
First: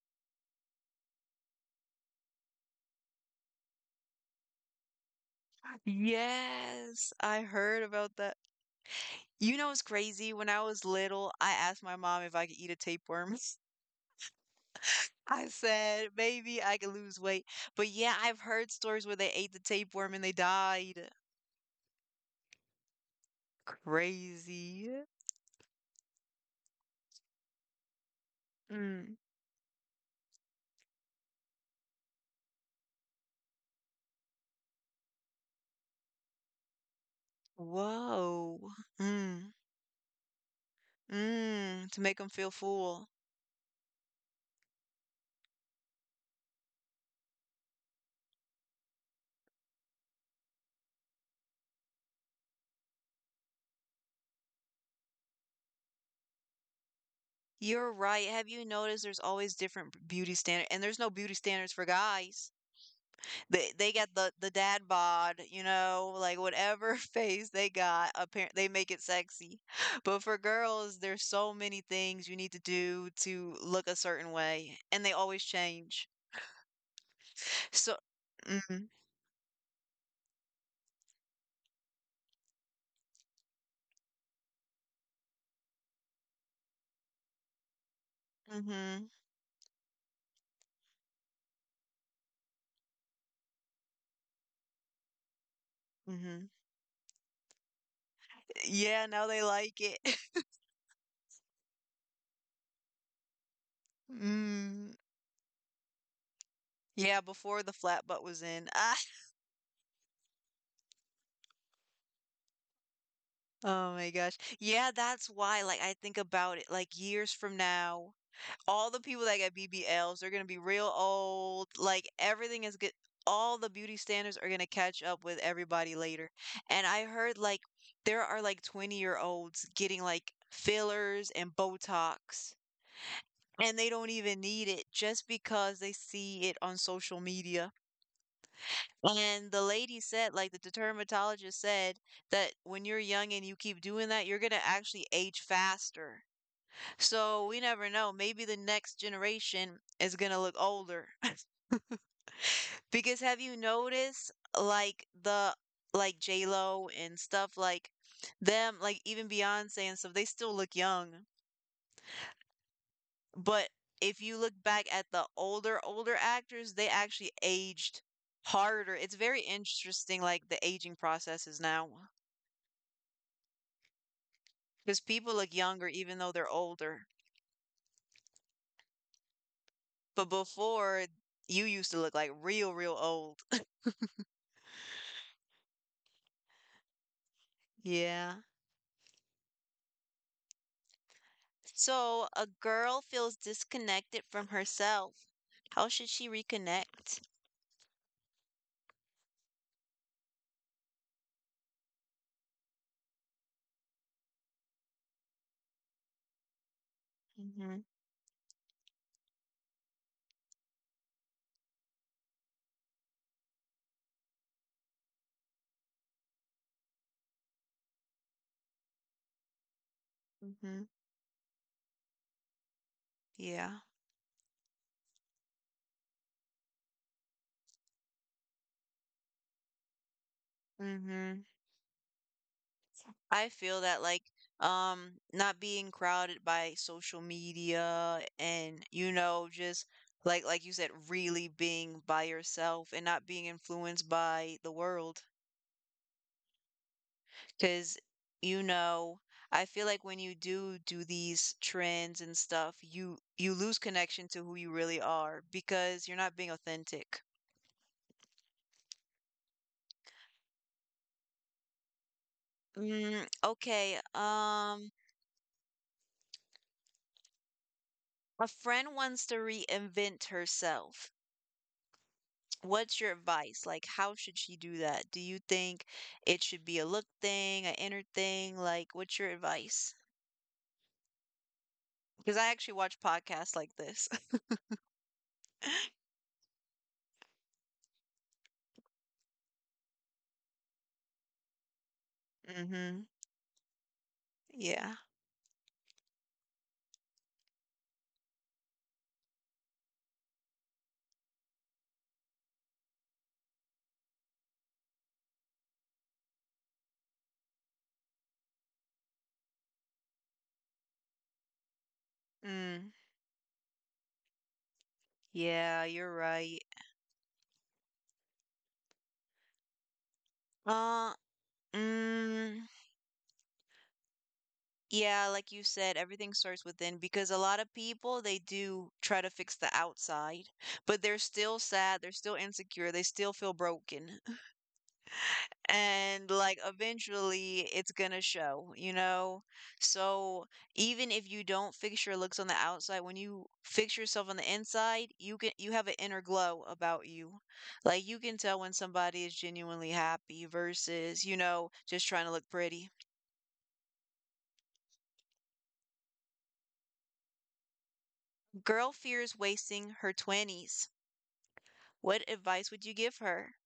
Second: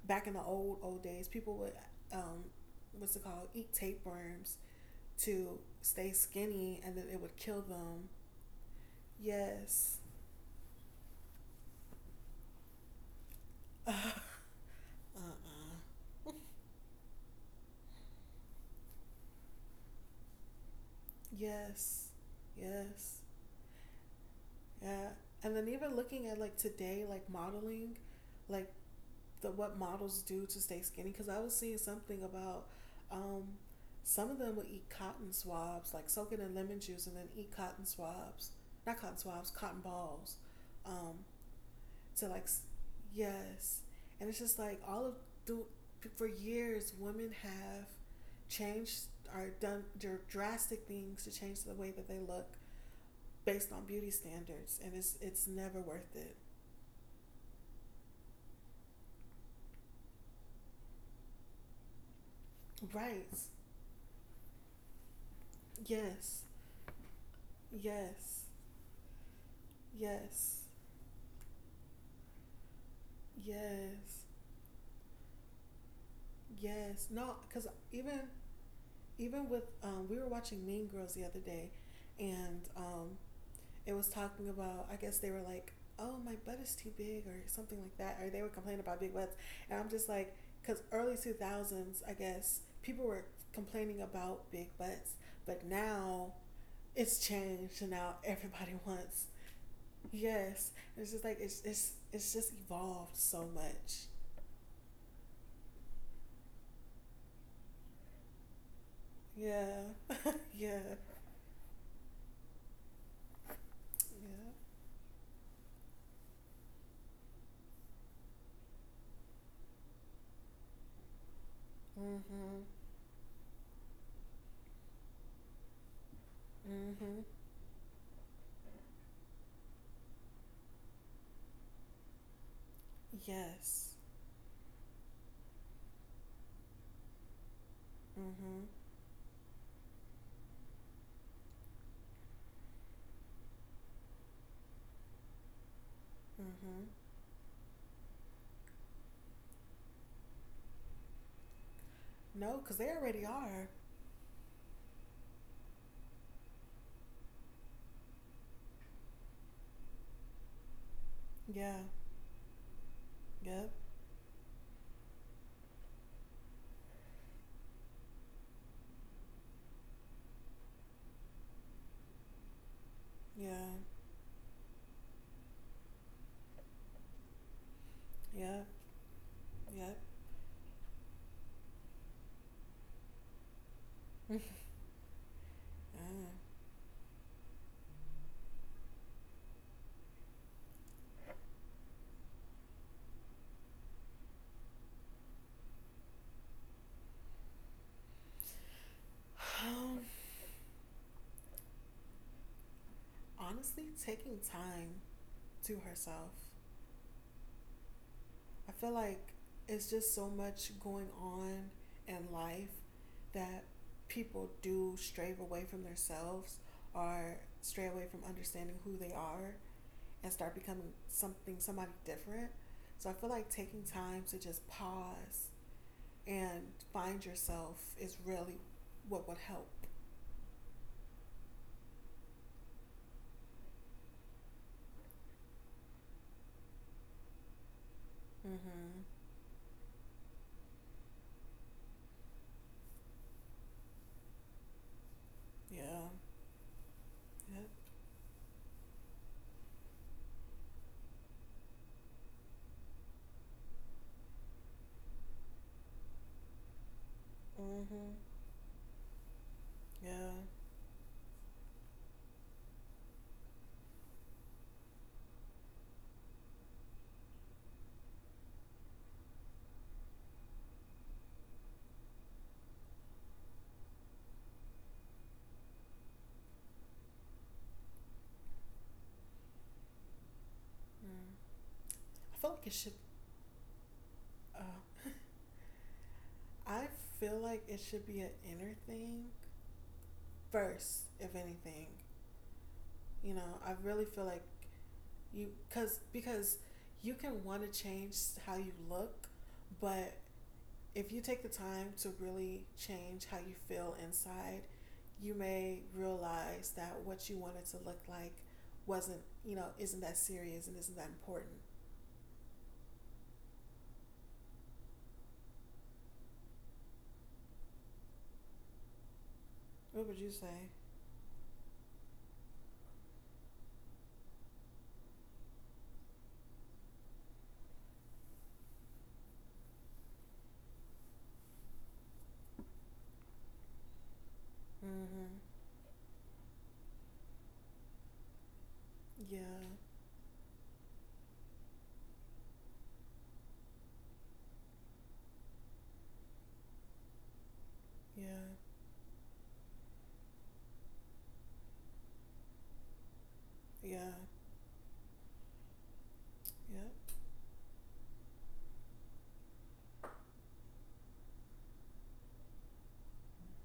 back in the old old days, people would um, what's it called eat tapeworms to stay skinny, and then Yes, it would I kill heard them. about that. You know, it's Yes. crazy. When I was little, I asked my mom if I could eat a tapeworm. Uh, *laughs* I said, uh-uh. maybe I could lose weight. But yeah, I've heard stories where they ate the tapeworm and they died. *laughs* Yes, yes, Crazy. yeah. And then even looking at, like, today, like modeling, like Mm. the what models do to stay skinny, because I was seeing something about um some of them would eat cotton swabs, like soak it in lemon juice and then eat cotton swabs. Whoa. Not cotton swabs, Mm. cotton balls. Um Mm. To make to them like feel full. yes. And it's just like all of the for years women have changed or done drastic things to change the way that they look based on beauty standards, and it's never worth it. You're right. Have you noticed there's always different beauty standard, and there's no beauty standards for guys. Right. They got the dad bod, like Yes, whatever *laughs* face they got, yes, apparent they make it sexy. *laughs* But for yes, girls, there's so many things you need to do to look a yes, certain way, and they always change. yes. No, because So, even mm-hmm, even with we were watching Mean Girls the other day, and it was talking about, I guess they were like, "Oh, my butt is too big" or something like that, or they were complaining about mm-hmm, big butts. And I'm just like, because early two thousands, I guess people were complaining about big butts, but now mm-hmm. it's changed, and now everybody *laughs* Yeah, now wants. they like it. *laughs* Yes. And it's just like it's just evolved so much. Mm. Yeah, before the flat butt was in. Ah, Yeah, *laughs* yeah, oh my gosh. yeah. Yeah, that's why, like, I think about it, like, years from now, all the people that got BBLs, they're gonna be real old. Like, everything Mhm, is good. All the beauty standards are gonna catch up with everybody later. And I mhm. heard, like, there are like 20-year-olds getting like fillers and Botox, and they Yes. don't even need it just because they see it on social media. Mhm, And the lady said, like the dermatologist said, that when you're young and you keep doing that, you're gonna actually age faster. mhm. So we never know. Maybe the next generation is gonna look older. *laughs* No, because they Because already have you are. noticed like the like J Lo and stuff like them, like even Beyonce and stuff, they still look young. Yeah. But Yep. if you look back at the older, older actors, they actually aged harder. It's very interesting, like the aging processes now, Yeah. because people look younger even though they're older. Yep. Yep. But before, you used to look like real, real old. *laughs* yeah. Yeah. So a girl feels disconnected from herself. How should she reconnect? Um, honestly, taking time to herself. Mm hmm I feel like it's just so much going on in life that people do stray away from themselves, or stray away from understanding who they are, and mm start hmm becoming something, somebody different. So I feel like Yeah. taking time to just pause and find yourself is really what would help. mm hmm I feel that, like, not being crowded by social media, and Mm-hmm. Just like you said, really being by yourself and not being influenced by the world. Yeah. Yep. Because, you know, I feel like when you do these trends and stuff, you lose connection to who you really are because you're not being authentic. Mm-hmm. Yeah. Mm, okay. A friend wants to reinvent herself. What's your advice? Like, how should she do that? Do you think it should be a look thing, an inner thing? Like, what's your advice? Mm. Because I I feel like actually it should. watch podcasts like this. *laughs* Uh, *laughs* I feel like it should be an inner thing first, if anything. Mm-hmm. You know, I really feel like Yeah. you, cause because you can want to change how you look, but if you take the time to really change how you feel inside, you may realize that what you wanted to look like wasn't, you know, isn't that serious and isn't that important. Mm, yeah, you're right. What would you say? Uh, Mm, yeah, like you said, everything starts within because a lot of people, they do try to fix the outside, but they're still sad, they're still insecure, they still feel broken. *laughs* Mm-hmm. And like eventually it's gonna show, you Yeah, know? So even if you don't fix your looks on the outside, when you fix yourself on the inside, you have an inner glow about you. Like you can yeah, tell when somebody is genuinely happy versus, just trying to look pretty. yeah, yeah. Girl fears wasting her 20s. What advice would you give her?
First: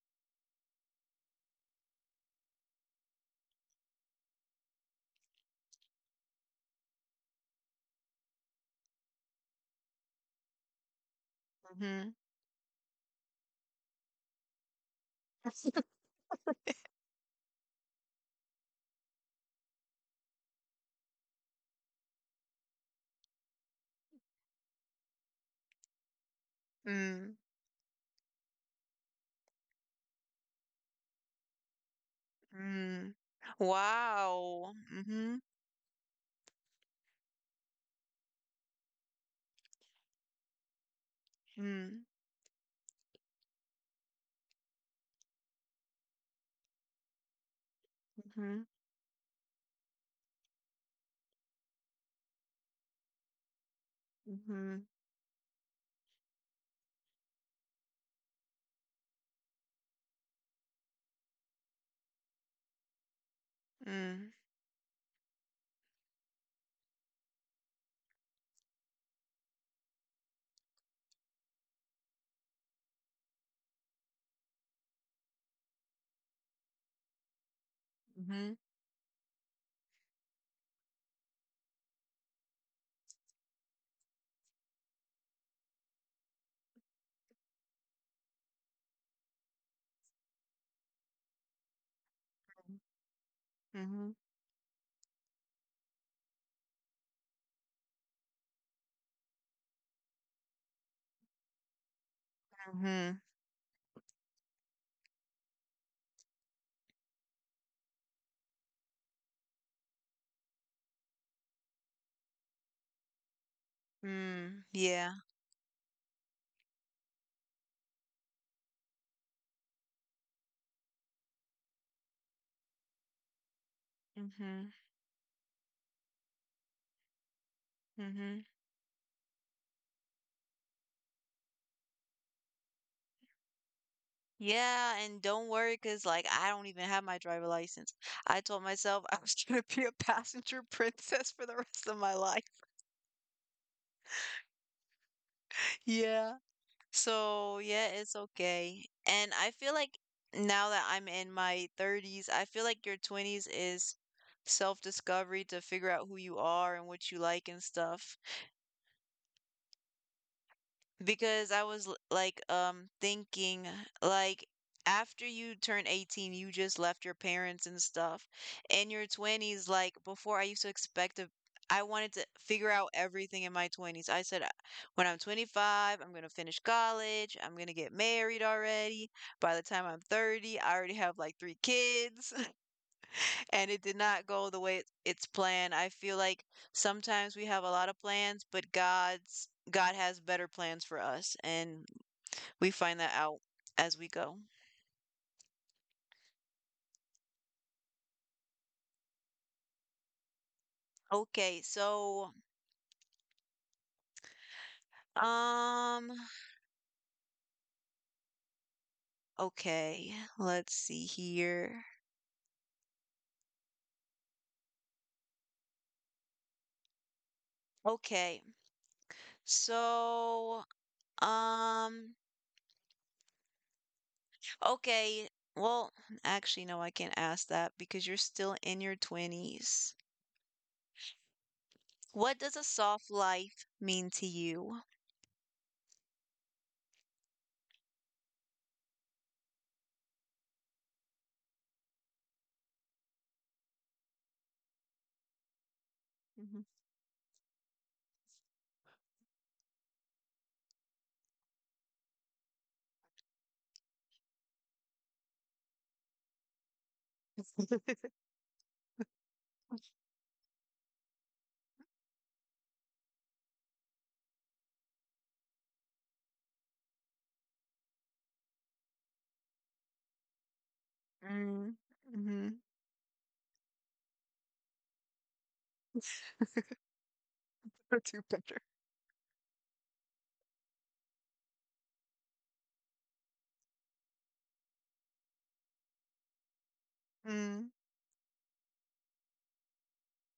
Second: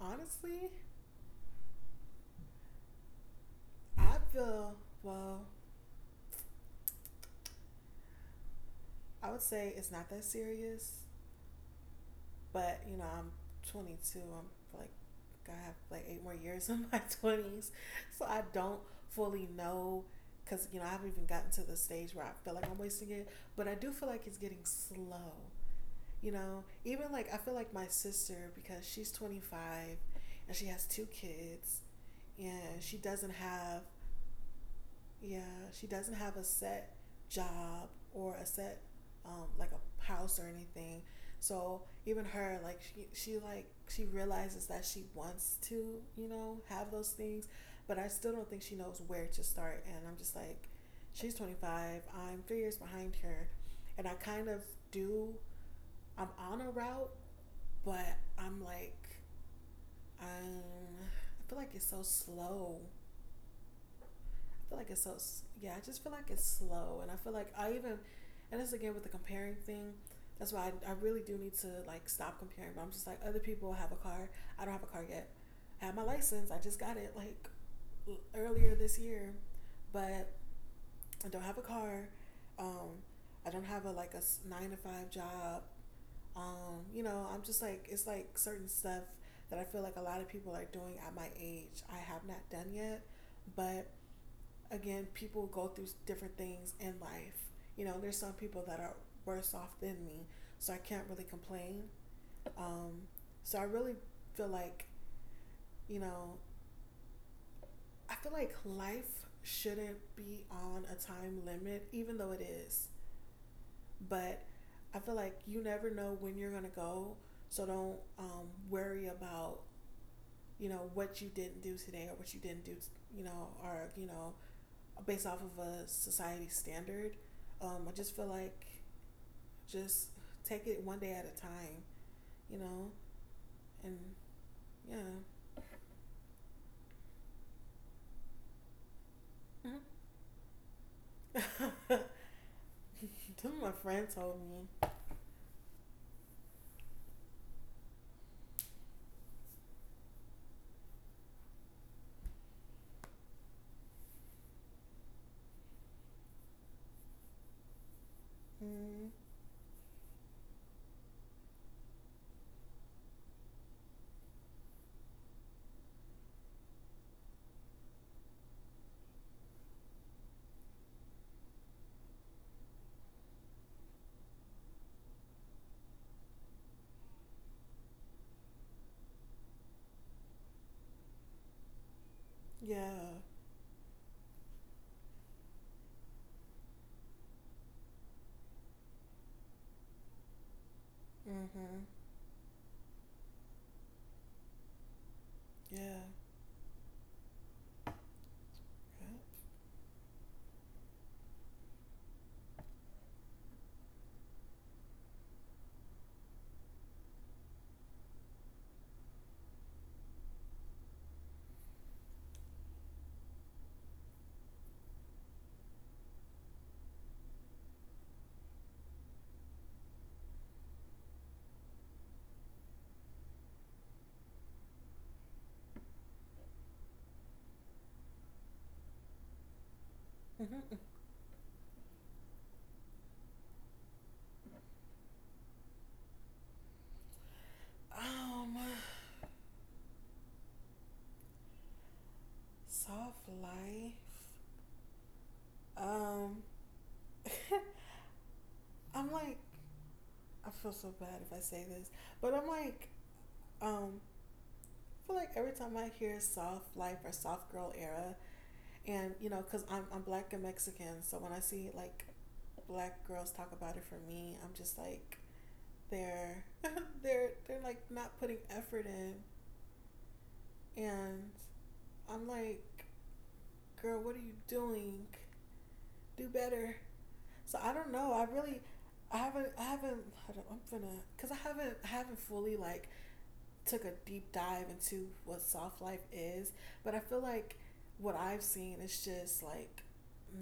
Honestly, I feel well. I would say it's not that serious, Mm-hmm. but you know, I'm 22. I'm like, I have like eight more years *laughs* in my 20s, so I don't fully know. Cause you know, I haven't even gotten to the stage where I feel like I'm wasting it, but I do feel like it's getting slow. You know, even like Mm, I feel like my sister because she's 25 and she has two kids and she mm. doesn't have, Wow. Mm-hmm. yeah, she doesn't have a set job or a set like a house or anything. So Mm, even her, like she like she realizes that she wants to, you know, have those things, but I still don't mm-hmm. think she knows where to start. And I'm just like she's 25, I'm 3 years behind her, and I kind of Mm-hmm. do. I'm on a route, but I'm like, um, I feel like it's so slow. Mm, I feel like it's so, yeah, I just feel like it's slow. And I feel like I even, and this again with the comparing thing, that's why I really do need to like stop comparing. But I'm just like, other people have a car. I don't have a car yet. I have my license. I just got it like mm-hmm. earlier this year, but I don't have a car. Um, I don't have a like a nine to five job. You know, I'm just like it's like certain stuff that I feel like a lot of people are doing at my age, I have not done yet. But Mm-hmm. again, people go through different things in life. You know, there's some people that are worse off than me, so I can't really complain. Um, Mm-hmm. so I really feel like, you know, I feel like life shouldn't be on a time limit, even though it is. But Mm. I feel Yeah. like you never know when you're gonna go, so don't worry about, you know, what you didn't do today or what you didn't do, you know, or, you know, Mm-hmm. based off of a society standard. I just feel Mm-hmm. like just take it one day at a time, you know, and Yeah, yeah. and don't worry, cause, like, I don't even have my driver license. I told myself I was *laughs* gonna Mm-hmm. be a passenger princess for the rest *laughs* of That's my life. what my friend told me. *laughs* Yeah. So, yeah, it's okay. And I feel like now that I'm in my 30s, I feel like your 20s is self-discovery, to figure out who you are and what you like and stuff, Mm, because I was like thinking, like, after you turn 18, you just left your parents and stuff. In your 20s, like, before, I used to expect a I wanted to figure out everything in my 20s. I said, "When I'm 25, I'm going to finish college. I'm going to get married already. By the time I'm 30, I already have like three kids," yeah. and it did not go the way it's planned. I feel like sometimes we have a lot of plans, but God has better plans for us, Mm-hmm. and we find that out as we go. Yeah. Yeah. Okay, so um okay, let's see here. Okay. So um okay, well, actually, no, I can't ask that because you're still in your 20s. Mm-hmm. What does a soft life mean to you? Um, soft life. Um, *laughs* I'm like, I feel so bad if I say this, but I'm like, um, I feel like every time I hear soft life or soft girl era, and you know, cause I'm black and Mexican, so when I see like black girls talk about it for me, I'm just like they're *laughs* they're like not putting effort in. And Mm, I'm mhm. like, girl, what are you doing? Do better. So I don't Or know. I two really, better. I haven't I don't, I'm gonna, cause I haven't fully like took a deep dive into what soft life is, but I feel like Mm, what I've seen is just like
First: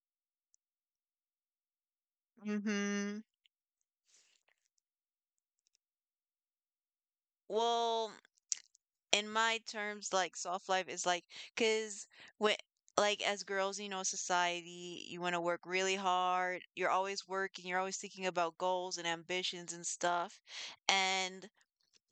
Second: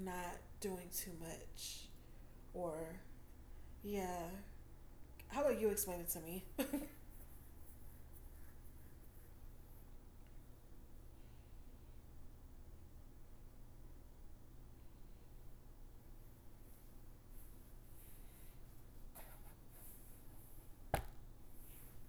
not doing too much, or mhm. yeah. How about you explain it to me? Well, in my terms, like, soft life is like, cause, when, like, as girls, you know, society, you want to work really hard. You're always working. You're always thinking about goals and ambitions and stuff. And,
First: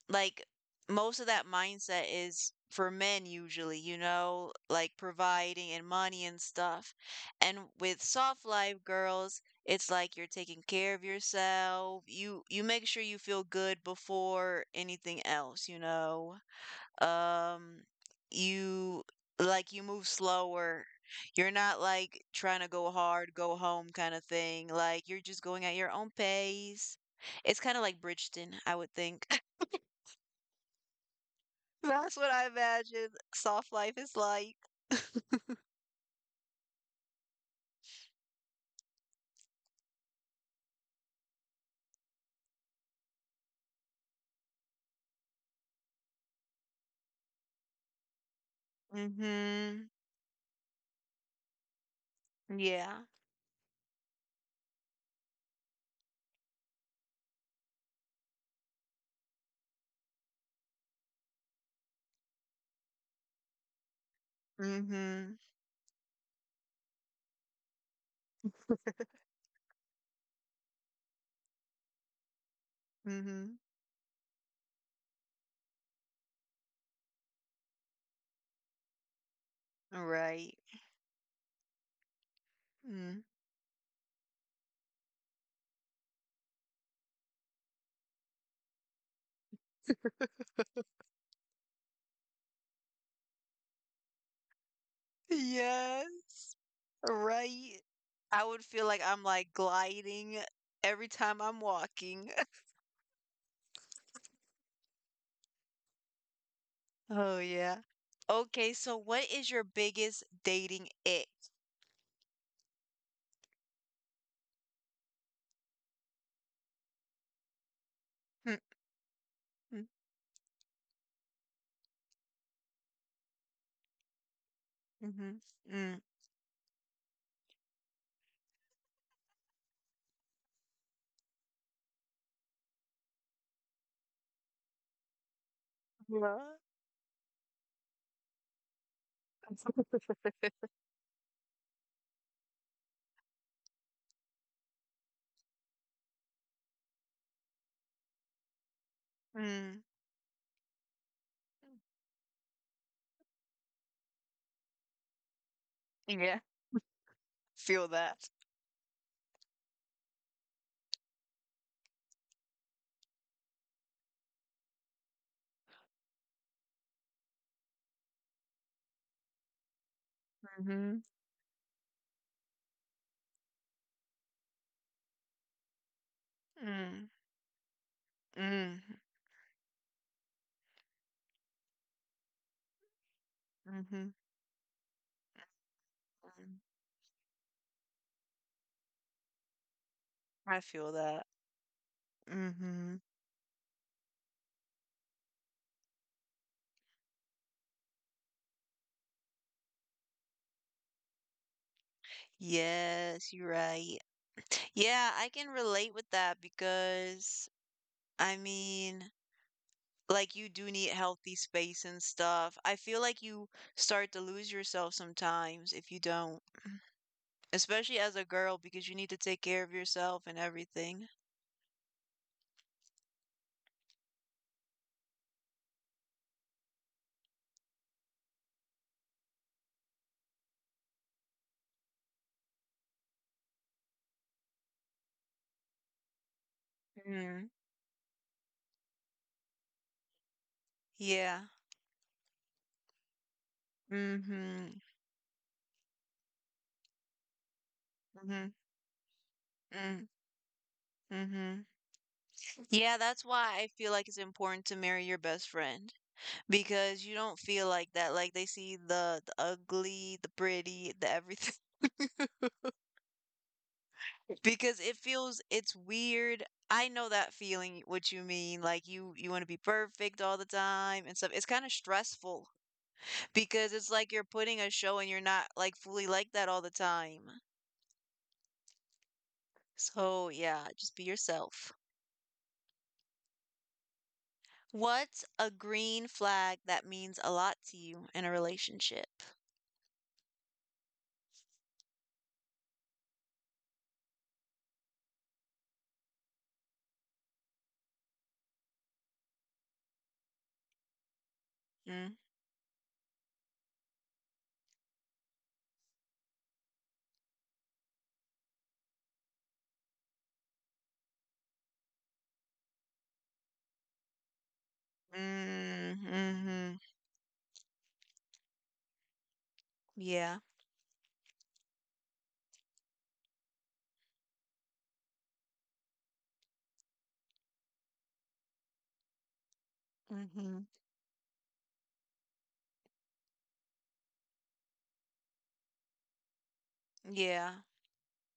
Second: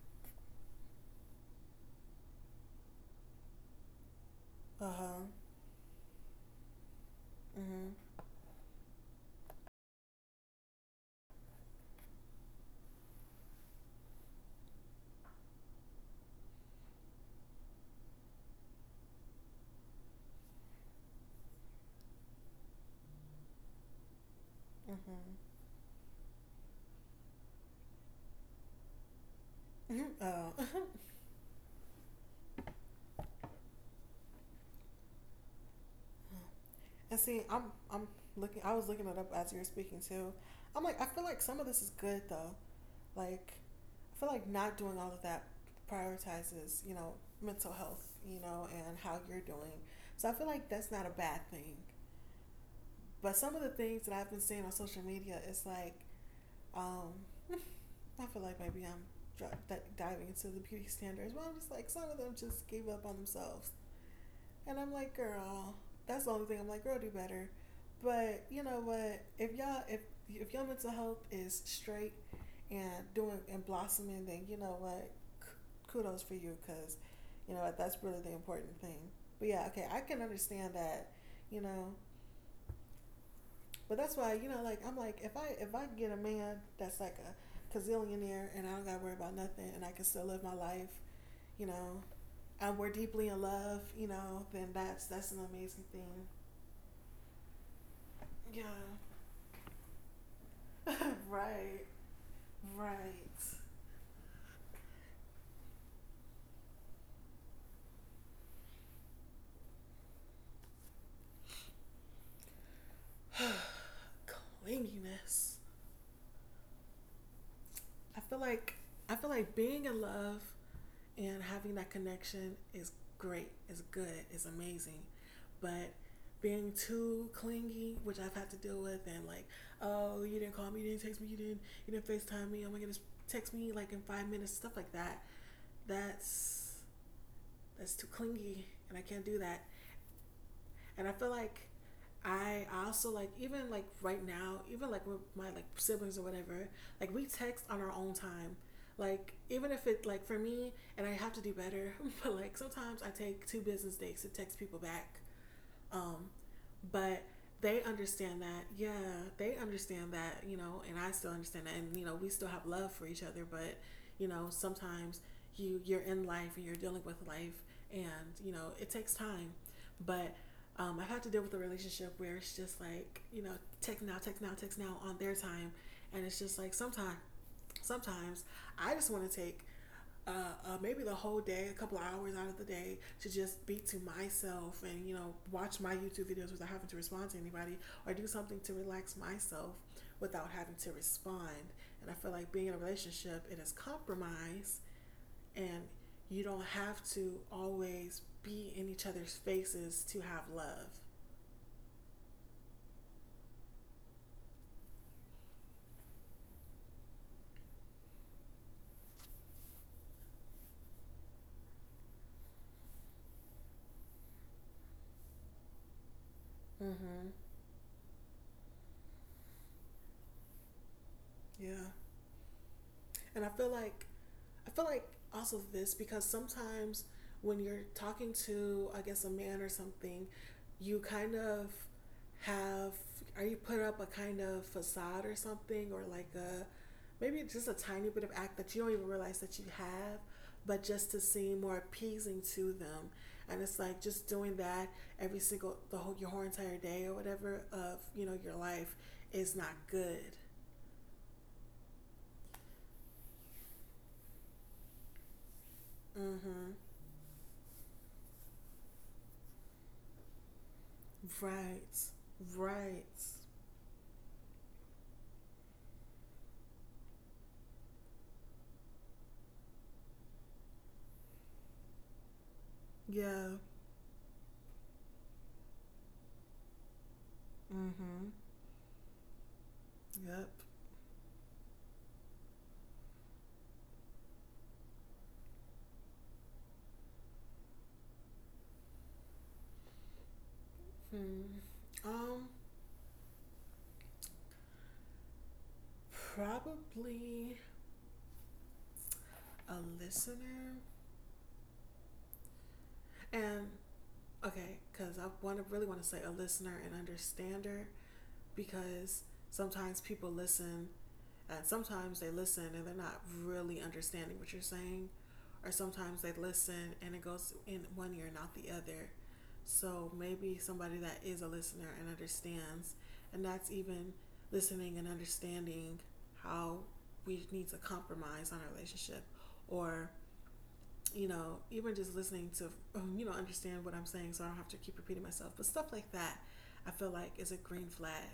like, most of that mindset is for men usually, you know, like Uh-huh. providing and money and stuff. And with Mm-hmm. soft life girls, it's like you're taking care of yourself. You make sure you feel good before anything else, you know. Um you Like you move slower. You're not like trying to go hard, go home kind of thing. Like you're Mm-hmm. just going at your own pace. It's kind of like Bridgeton, I would think. Mm-hmm. *laughs* Huh. Mhm. Mhm. Mhm. That's what I imagine soft life is like. *laughs* Oh. *laughs* and see, I'm looking. I was looking it up as you were speaking too. I'm like, I feel like some of this is good though. Like, I feel like not doing all of that prioritizes, you know, mental health, you know, and how you're doing. Mhm. So I feel like that's not a bad thing. Yeah. But some of the things that I've been seeing on social media is like, um, *laughs* I feel like maybe I'm diving into the beauty standards. Well, I'm just like, some of them just gave up on themselves. And I'm like, Mhm. girl, that's the only thing. I'm like, girl, do better. But you know what? If y'all if your mental health is straight and doing Mhm. and blossoming, then you know what? Kudos for you, cause you know what? That's really the important thing. But yeah, okay, I can Right. understand that. You know, Mm. but that's why you know, like I'm like, if I get a man that's like a gazillionaire, and I don't gotta worry about nothing, and I can still live my life, you know, and we're deeply in love, you know, then that's an amazing thing. Yes. Right. I would Yeah. feel like I'm like gliding every *clears throat* time I'm Right. walking. *laughs* Right. Oh yeah. Okay, so what is your biggest dating ick? Clinginess. I feel Mm, like mm. being in love and having that connection is great. Is good. Is amazing. Mhm. But Mm. being too clingy, which I've had to deal with, and like, oh, you didn't call me, you didn't text me, you didn't FaceTime me. Oh my goodness, text me like in 5 minutes, stuff like that. Yeah. That's that's too clingy, and I can't do that. *laughs* And I feel like I also like even like right now, even like with my like siblings or whatever, like we text on our own time. Like even Mm. if it like for me, and I have to do better, *laughs* but like sometimes I take two business days to text people back, um, Yeah. but they Feel that. understand that, yeah, they understand that, you know, and I still understand that, and you know, we still have love for each other, but you know, sometimes you you're in life and you're dealing with life, and you know, it takes time, but. Mhm. I've had to deal with a relationship where it's just like, you know, text now, text now, text now on their time. And it's just like Mm. sometimes sometimes Mm. I just want to take uh, maybe the whole day, a couple of hours out of the day, to just be to Mhm. myself and you know watch my YouTube videos Mhm. without having to respond to anybody, or do something to relax myself without I having feel to that. respond. And I feel like being in a Mhm. relationship, it is compromise, and you don't have to always be in each other's faces to have love. Yes, you're right. Yeah, I can relate with that because, I mean, like, you do need healthy space and stuff. I feel like you start to lose yourself sometimes if you don't, Mm-hmm. especially as a girl, because you need to take care of yourself and everything. Yeah, and I feel like also this because sometimes when you're talking to, I guess, a man or something, you kind of have, or you put up a kind of facade or something, or like a maybe Mm. just a tiny bit of act that you don't even realize that you have, but just to Yeah. seem more appeasing to them. And it's like just doing Mhm. that every single, the whole, your whole entire day or whatever of, you know, Mhm. your life is not Mm. good. Mhm. Yeah, that's why I feel like it's important to marry your best friend. Mm hmm. Because you don't feel like that. Like they see the ugly, the pretty, the everything. Right. *laughs* Right. Because it feels, it's weird. I know that feeling, what you mean. Like you want to be perfect all the time and stuff. It's kind of stressful Yeah. because it's like you're putting a show and you're not like fully like that all the time. Mm-hmm. So, Yep. yeah, just be yourself. What's a green flag that means a lot to you in a relationship? Hmm. Um, probably a listener, Mm. and okay, because I want to really want to say a listener and understander, because sometimes people listen. And sometimes they listen and they're not really understanding what you're saying, or Mm, sometimes they hmm listen and it goes in one ear, and not the other. So Yeah. maybe somebody that is a listener and understands, and that's even listening and understanding how we need to compromise on our relationship, or hmm you know, even just listening to oh, you know understand what I'm saying, so I don't have to keep repeating myself. But stuff like that, I feel like Yeah. is a green flag,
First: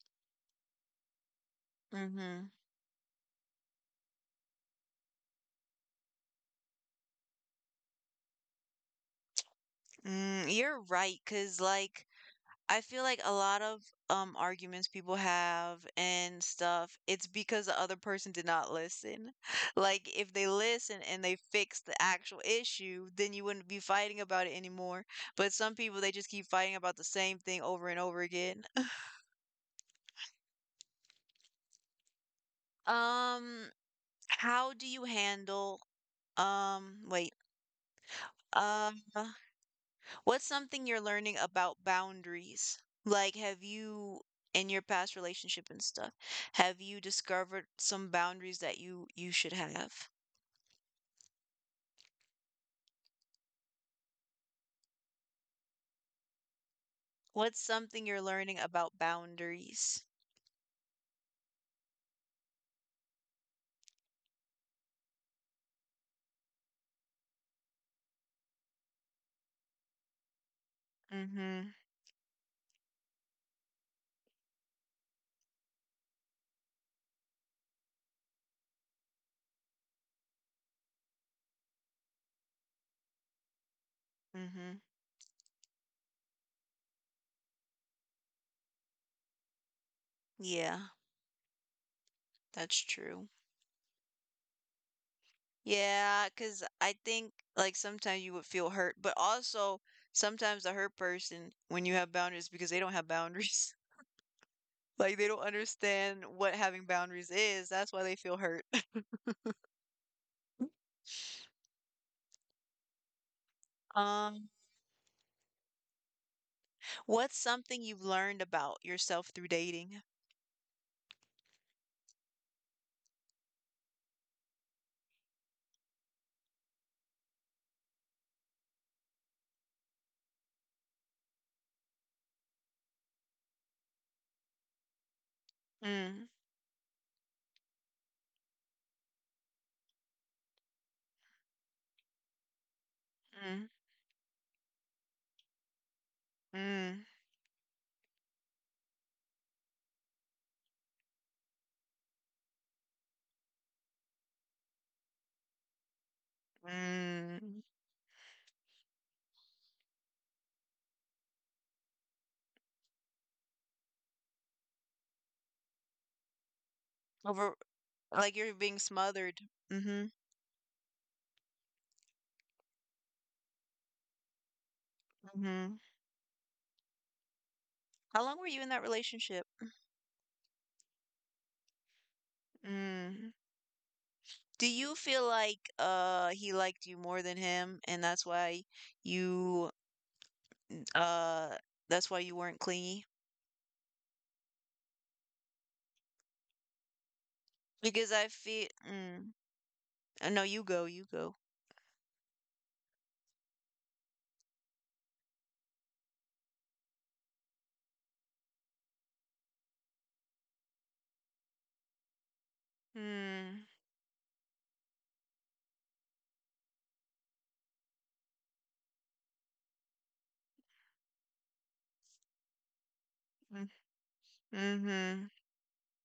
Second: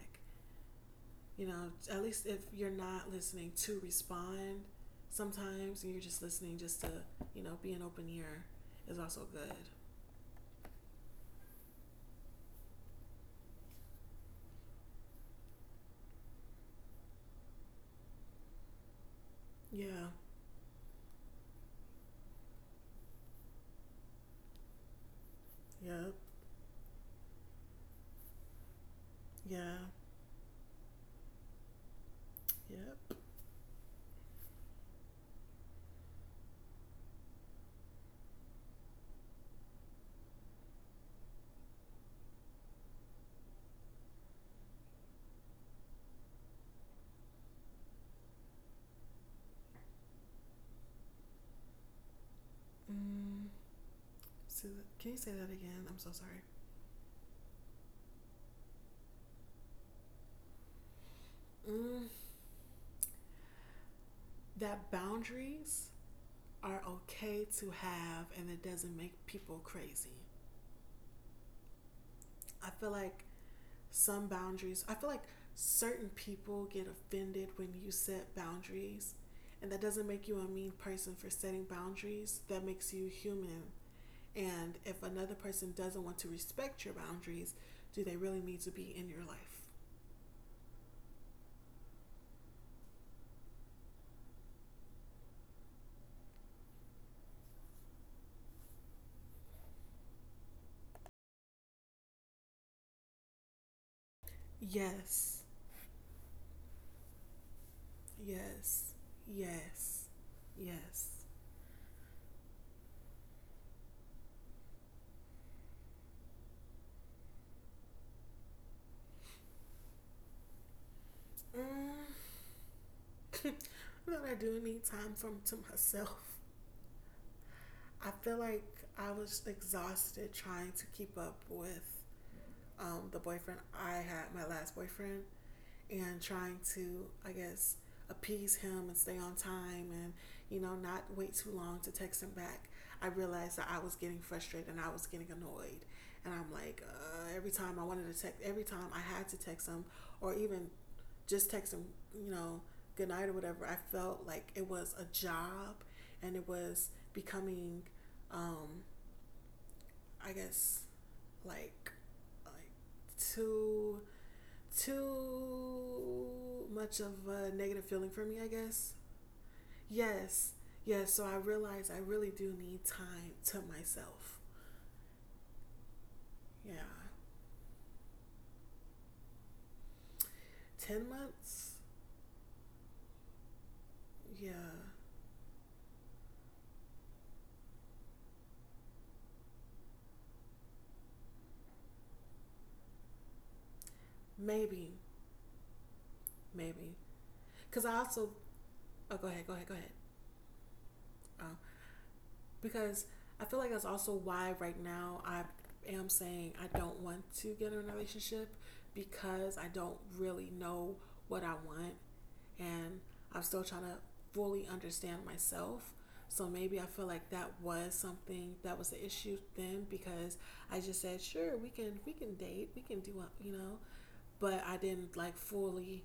you know, at least if Mhm. you're not listening to respond sometimes and you're just listening just to, you know, be an open ear is also good. Mm, you're right, right. Cause, like, I feel like a lot of arguments people have and stuff, it's because the other person did not listen. *laughs* Like, Yeah. if they listen and they fix the actual issue, then you wouldn't be fighting about it anymore. But some people, they Yep. just keep fighting about the same thing over and over again. *laughs* Yeah. Yep. Um, how do you handle wait, um What's something you're learning about boundaries? Like, have you, in your past relationship and stuff, have you discovered some boundaries that you should have? Mm. So, can you say that again? I'm so sorry. What's something you're learning about boundaries? Mm. That boundaries are okay to have and it doesn't make people crazy. Mhm. I feel like some boundaries. I feel like certain people get offended when you set boundaries, and that doesn't make you a mean person for setting boundaries. That makes you human. And Mhm. if another person doesn't want to respect your boundaries, do they really need to be in your life? Yeah, that's true. Yeah, cause I think, like, sometimes you would feel hurt, but also sometimes the hurt person, when you have boundaries, because they don't have boundaries. *laughs* Like, they don't Yes, understand what having boundaries is. That's why they feel hurt. yes, *laughs* yes, yes. Um What's something you've learned about yourself through dating? Mm. *laughs* But I do need time from to myself. I feel like I was exhausted trying to keep up with the boyfriend I had, my last boyfriend, and Mm, trying to, I guess, appease him and stay on time and, you know, not wait too long to text him back, I realized mm, that I was getting frustrated and I was getting annoyed. And I'm like, mm, every time I wanted to text, every time I had to text him or even just text him, you know, good night or whatever, I felt like it was a job and it was mm. becoming, um, I guess, like, like too too much of a Over, negative feeling for like, me, I you're being guess. smothered. Mhm, Yes, yes. So I realized I really do need time to myself. mhm. Yeah. How long were you in that relationship? 10 months? Mm. Yeah. Do you feel like he liked you more than him, and that's why you uh weren't clingy? Maybe, maybe. Because I Because I also, feel, oh, go ahead, go ahead, go ahead. No, you go, you go. Uh, because I feel like that's also why right now I am saying I don't want to get in a relationship because I don't really know what I want and I'm still Mm. trying to fully understand myself. So maybe I feel like that was something that was the issue then because I just said, sure, we can date, we can do you know, but I didn't Mm. like fully,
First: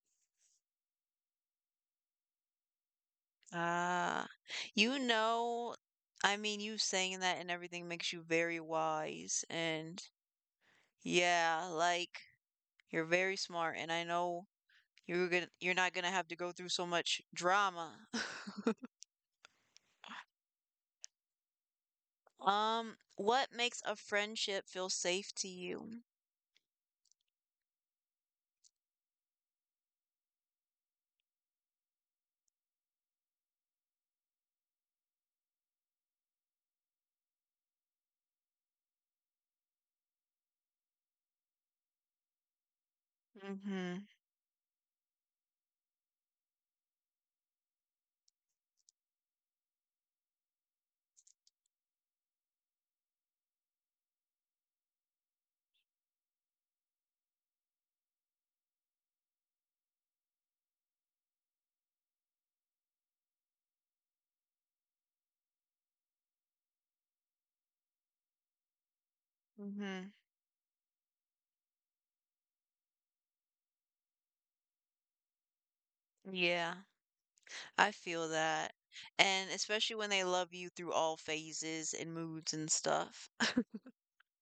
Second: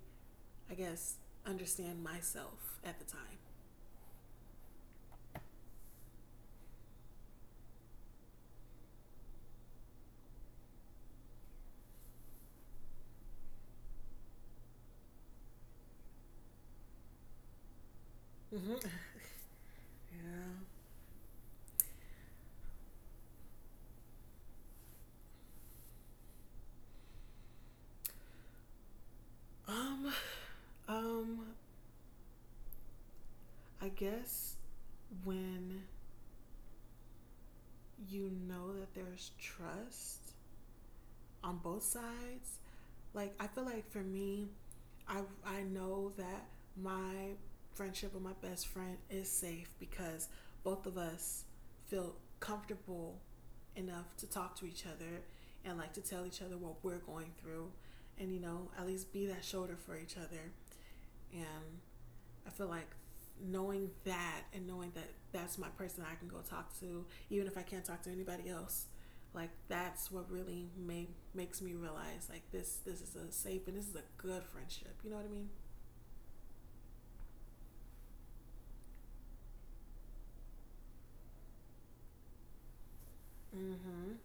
I guess, understand myself at the time. Ah, you know, I mean, you saying that and everything makes you very wise, and yeah, like, you're very smart, and I know you're not gonna have to go through so much drama. *laughs* Mm-hmm. Yeah. What makes a friendship feel safe to you? Um. Um. I guess when you know that there's trust, on both sides. Like I feel like for Mm-hmm. me, I know that my friendship with my best friend is safe because both of us feel comfortable enough to talk to each other and like to tell each other what we're going through and you know at least be that shoulder for each other and I feel like knowing that and knowing that that's my person I can go talk to, even if I can't talk to anybody else, like Mm-hmm. that's what really made, makes me realize like this is a safe and this is a good friendship. You know what I mean? Yeah, I feel that. And especially when they love you through all phases and moods and stuff. Mm-hmm.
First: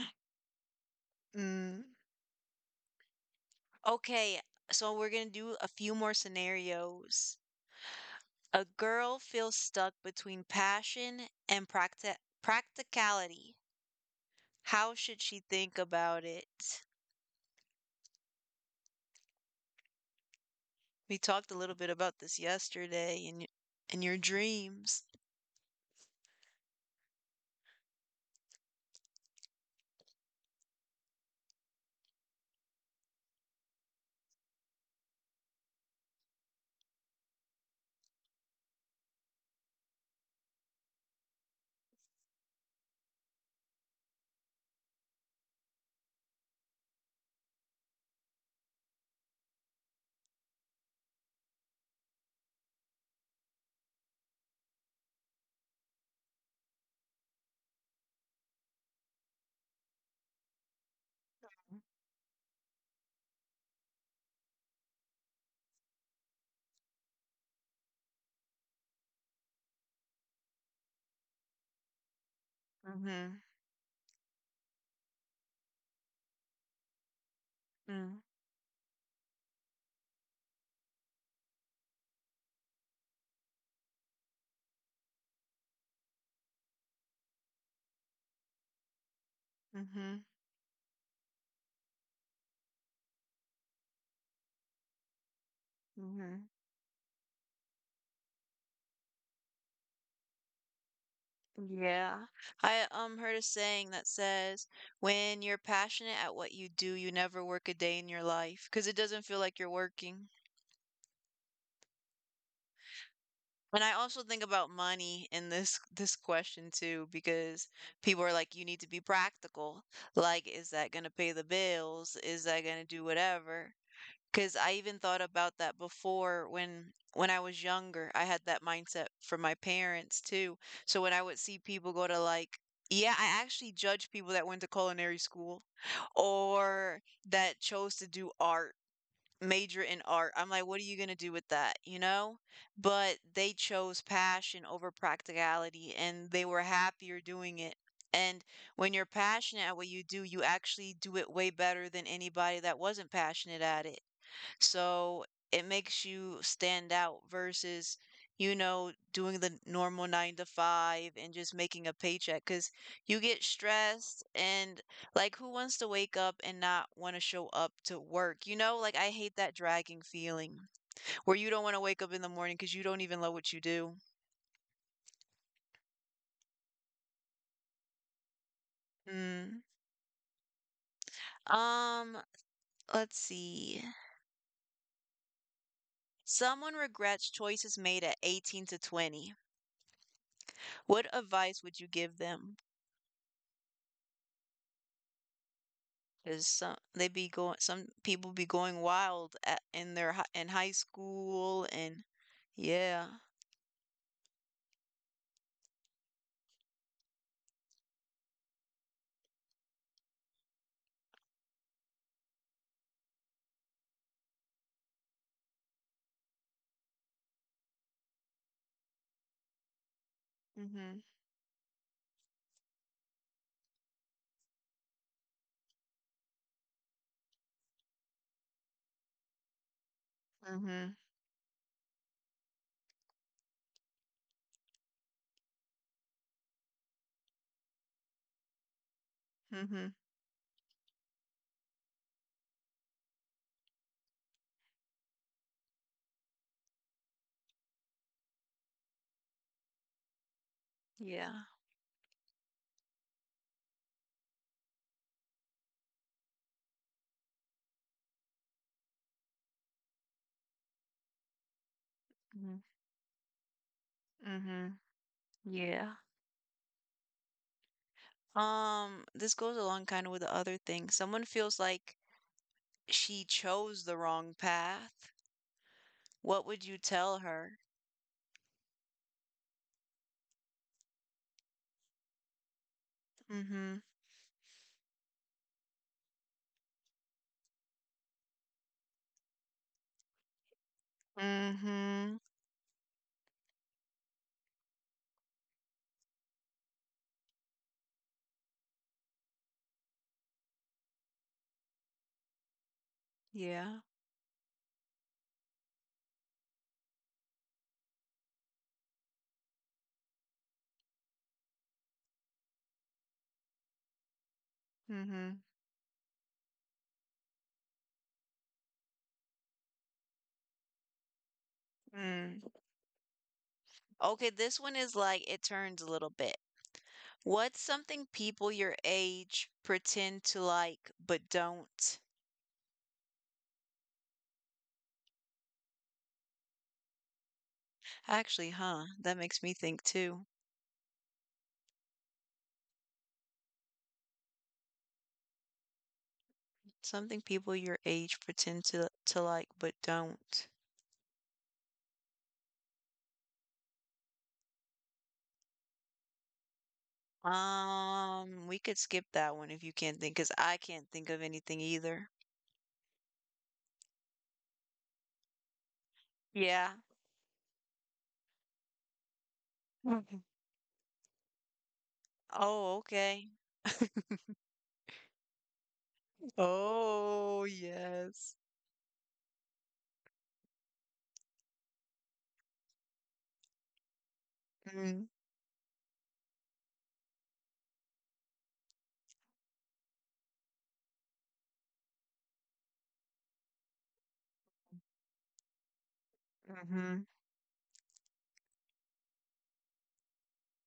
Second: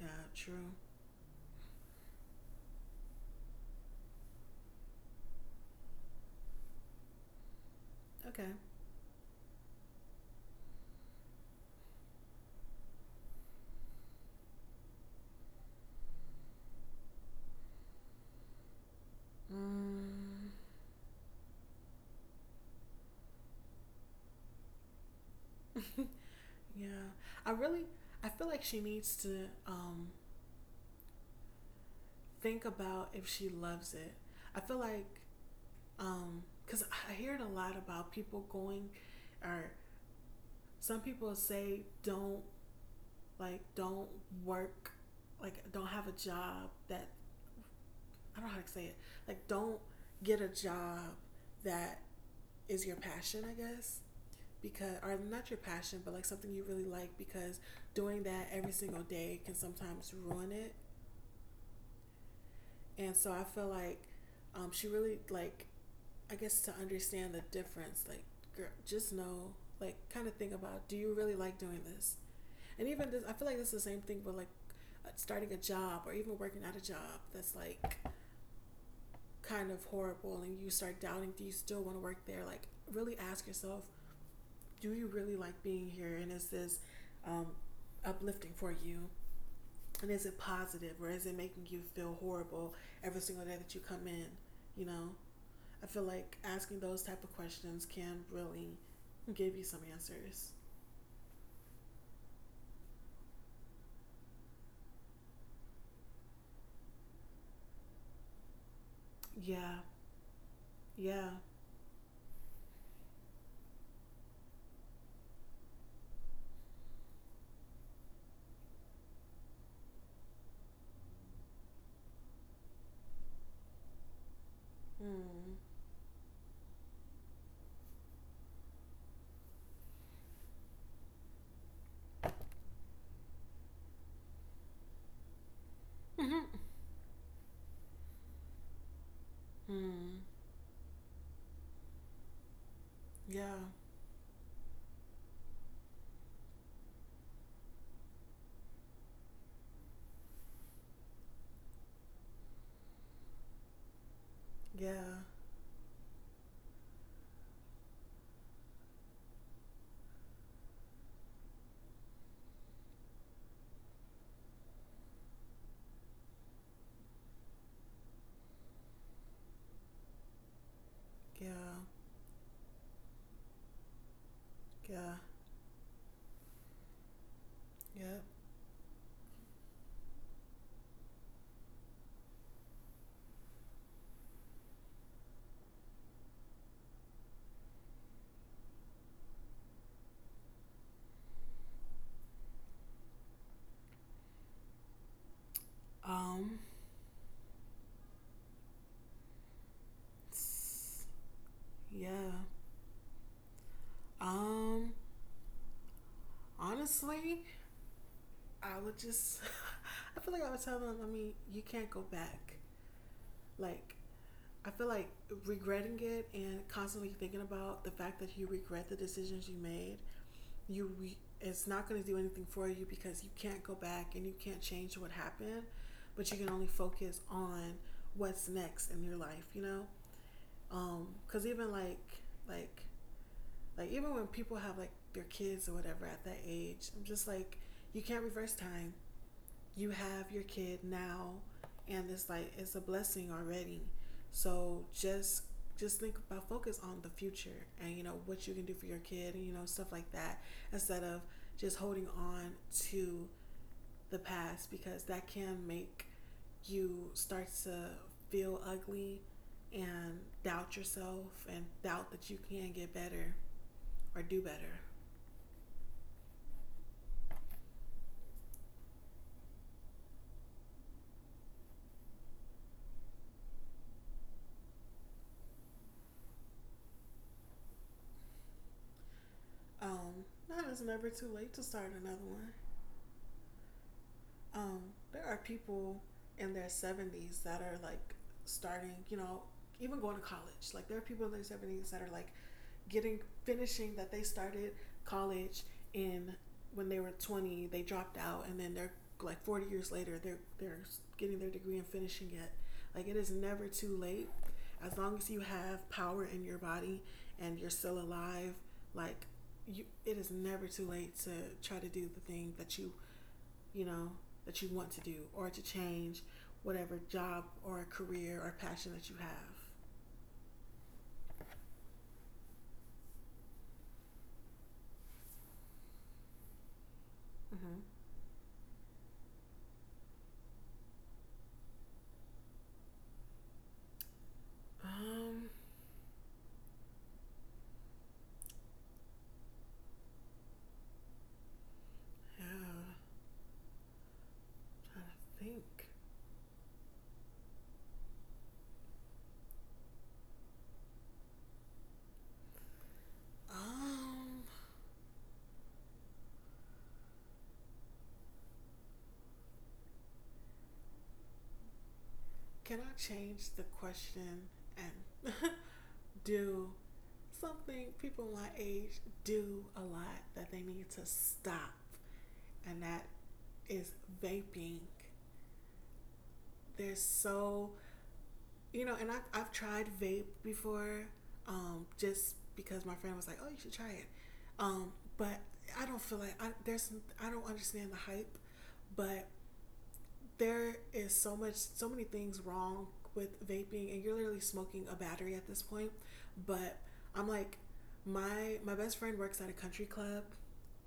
Yeah. True. *laughs* Mm. Okay, so we're going to do a few more scenarios. Okay. A girl feels stuck between passion and practicality. How should she think about it? Mm. We talked a little bit about this yesterday in in your dreams. *laughs* Yeah. I really I feel like she needs to think about if she loves it. I feel like because I hear it a lot about people going or some people say don't work like don't have a job that I don't know how to say it. Like don't get a job that is your passion, I guess. Because or not your passion, but like something you really like because doing that every single day can sometimes ruin it. And so I feel like she really like I guess to understand the difference, like girl, just know, like kind of think about, do you really like doing this? And even this, I feel Mm-hmm. like this is the same thing with like starting a job or even working at a job that's like Mm, kind of horrible and you start doubting do you still want to work there like really ask yourself do you really like being here and is this um, uplifting for you and is mm-hmm. it positive or is it making you feel horrible every single day that you come in you know I feel like Mm-hmm. asking those type of questions can really give you some answers. Yeah. I heard a saying that says, when you're passionate at what you do, you never work a day in your life because it doesn't feel like Yeah, you're working. yeah. And I also think about money in this *laughs* this question too, because people are like, you need to be practical. Like, is that going to pay the bills? Is that going to do whatever? Because I even thought Mm. about that before. When I was younger, I had that mindset from my parents too. So when I would see people go to, like, yeah, I actually judge people that went to culinary school or that chose to do art, *laughs* major Mm. in art. I'm like, what are you going to do with that, you know? But Yeah. they chose passion over practicality, and they were happier doing it. And when you're passionate at what you do, you actually do it way better than anybody that wasn't passionate at it. Yeah, So it makes you stand out versus, doing the normal nine to five and just making a paycheck, because you get stressed. And like, who wants to wake up and not want to show up to work? I hate that dragging feeling, where you yeah, don't want to wake up in the morning because you don't even know what you do. yeah, yeah. Mm. Um, let's see. Someone regrets choices made at 18 to 20. What advice would you give them? Um, 'Cause some people be going wild at in their hi in high school, yeah. and yeah. Um, honestly, I would just. *laughs* I feel like I would tell them. I mean, you can't go back. Like, I feel like regretting it and constantly thinking about the fact that you regret the decisions you made. Mhm, It's not going to do anything for you because you can't go back and you can't change what happened. But you can only focus on what's next in your life. You know. Mhm, Cause even like like even when people have like their kids or whatever at that age, I'm just like you can't reverse time. You mhm, have your kid now, and it's like it's a blessing already. So just think about focus on the future and you know what you can do for your kid and you know stuff like that instead of yeah, just holding on to the past because that can make you start to feel ugly and doubt yourself and doubt that you can mhm, get better or do better. mhm, yeah. This goes along kinda with the other thing. Someone feels like she chose the wrong path. What would you tell her? Not it's never too late to start another one. Mm. Mhm, Um, there are people in their 70's that are like starting, you know, even going to college. Like there are people in mm. their 70's that are like Mhm, getting finishing that they started college in when they were 20, they dropped out and then they're like 40 years later they're getting their degree and finishing it. Like it is never yeah, too late as long as you have power in your body and you're still alive, like you it is never too late to try to do the thing that you know, that you want to mm. do or Mhm, to change whatever job or career or passion that you have. mm. Okay, this one is, like, it turns a little bit. What's Mm-hmm. something people your age pretend to like but don't? Um, Actually, huh, that makes me think too. yeah, I'm trying to think. Something people your age pretend to like but don't. Um, We could skip that one if you can't think, because I can't think of anything either. can I change the question and *laughs* do Yeah. something people my age do a lot Mhm. that they need to stop? And Oh, that okay. is *laughs* vaping. There's Oh, so yes. you know, and I've tried vape before, just because my friend was like, "Oh, you should try it," um, Mm, but I don't feel like I, there's I don't understand the hype, but there is so many things wrong with vaping, and you're literally smoking a battery at this point. But mm-hmm, I'm like, my best friend works at a country club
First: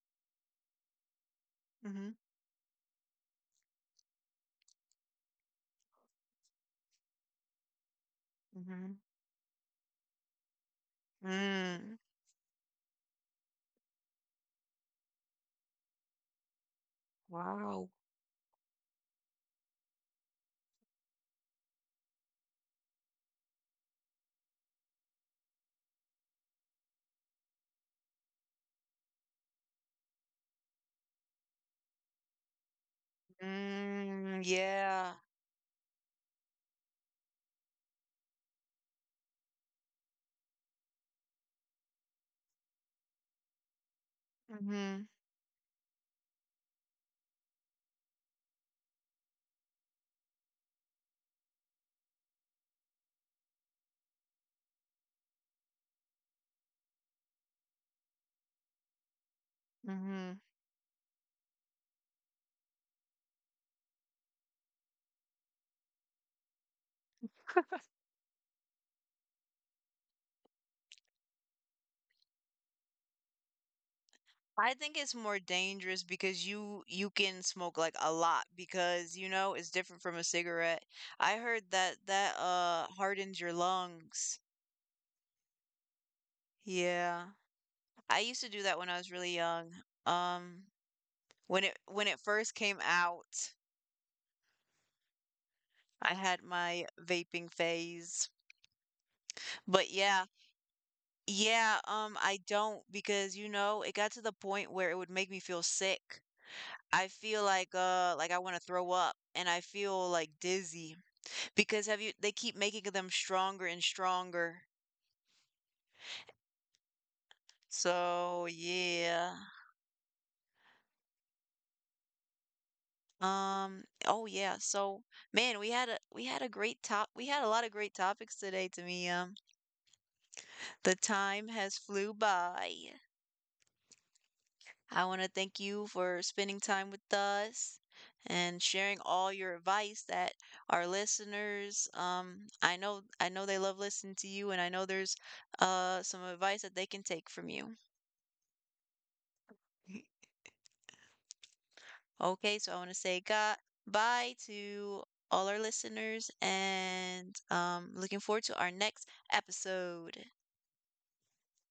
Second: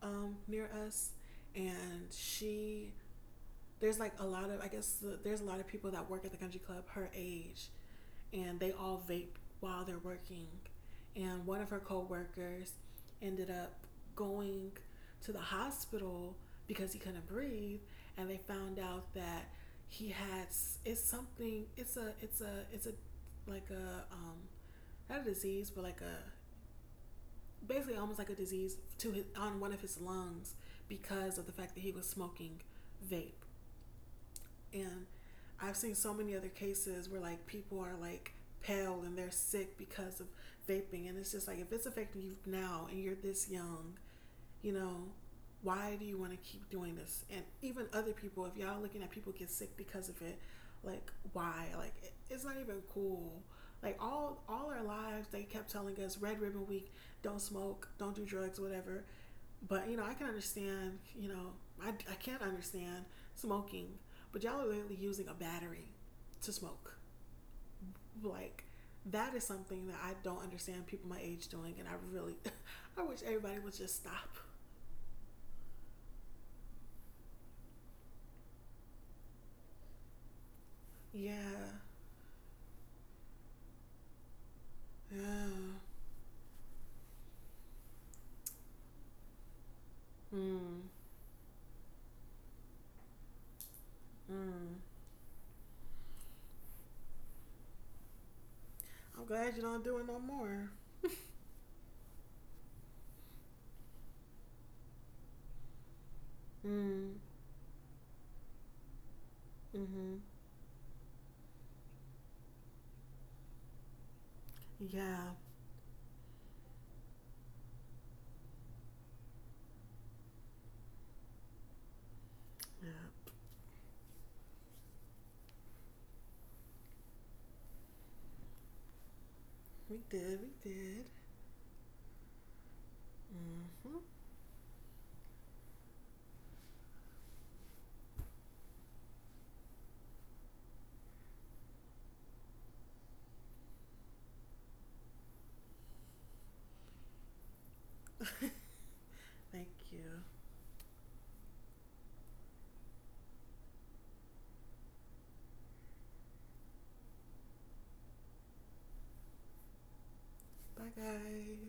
near us, and mm-hmm, she there's like a lot of I guess there's a lot of people that work at the country club her age, and they mm-hmm. all vape while they're working, and one of her Mm. coworkers ended up going to the hospital because he couldn't breathe, Wow. and they found out that he had it's a it's a it's a like a not a disease but like a basically almost like a disease to his on one of his lungs because of the fact that he was smoking vape Mm, and yeah. I've seen so many other cases where like people are like pale and they're sick because of vaping and it's just like if it's affecting you now and you're this young you know, Mm-hmm, why do you want to keep doing this? And even other people, if y'all looking at people get sick because of it, like why? Like it, it's not even cool. Like all our lives, they kept telling us Red Ribbon Week, don't smoke, don't do drugs, whatever. But you know, I can mm-hmm. understand. You know, I can't understand smoking, but y'all are literally using a battery to smoke. Like that is something that I don't understand people my age doing, and I really, *laughs* I wish everybody would just stop. I think it's more dangerous because you can smoke like a lot because, it's different from a cigarette. I heard Yeah. that hardens your lungs. Yeah. Yeah. I used to do that when I was really young. Um Mm. when it first came out, Mm. I had my vaping phase. I'm glad you don't But do it no yeah, more. yeah, I don't, because, you know, it got to the point where it would make me feel sick. I Mm. feel like I want to throw up, and I feel Mm-hmm. like dizzy. Because have you they keep making them stronger and stronger. Yeah. So, yeah. Yeah. Oh yeah. So, man, we had a lot of great topics today, Tamia. We did. We The did. time has flew by. Mm-hmm. I want to thank you for spending time with us and sharing all your advice, that our listeners, I know they love listening to you, and I know there's some advice that they can take from you. Thank *laughs* you. Okay, so I want to say God, bye to all our listeners, and looking forward to our next episode. Bye, guys.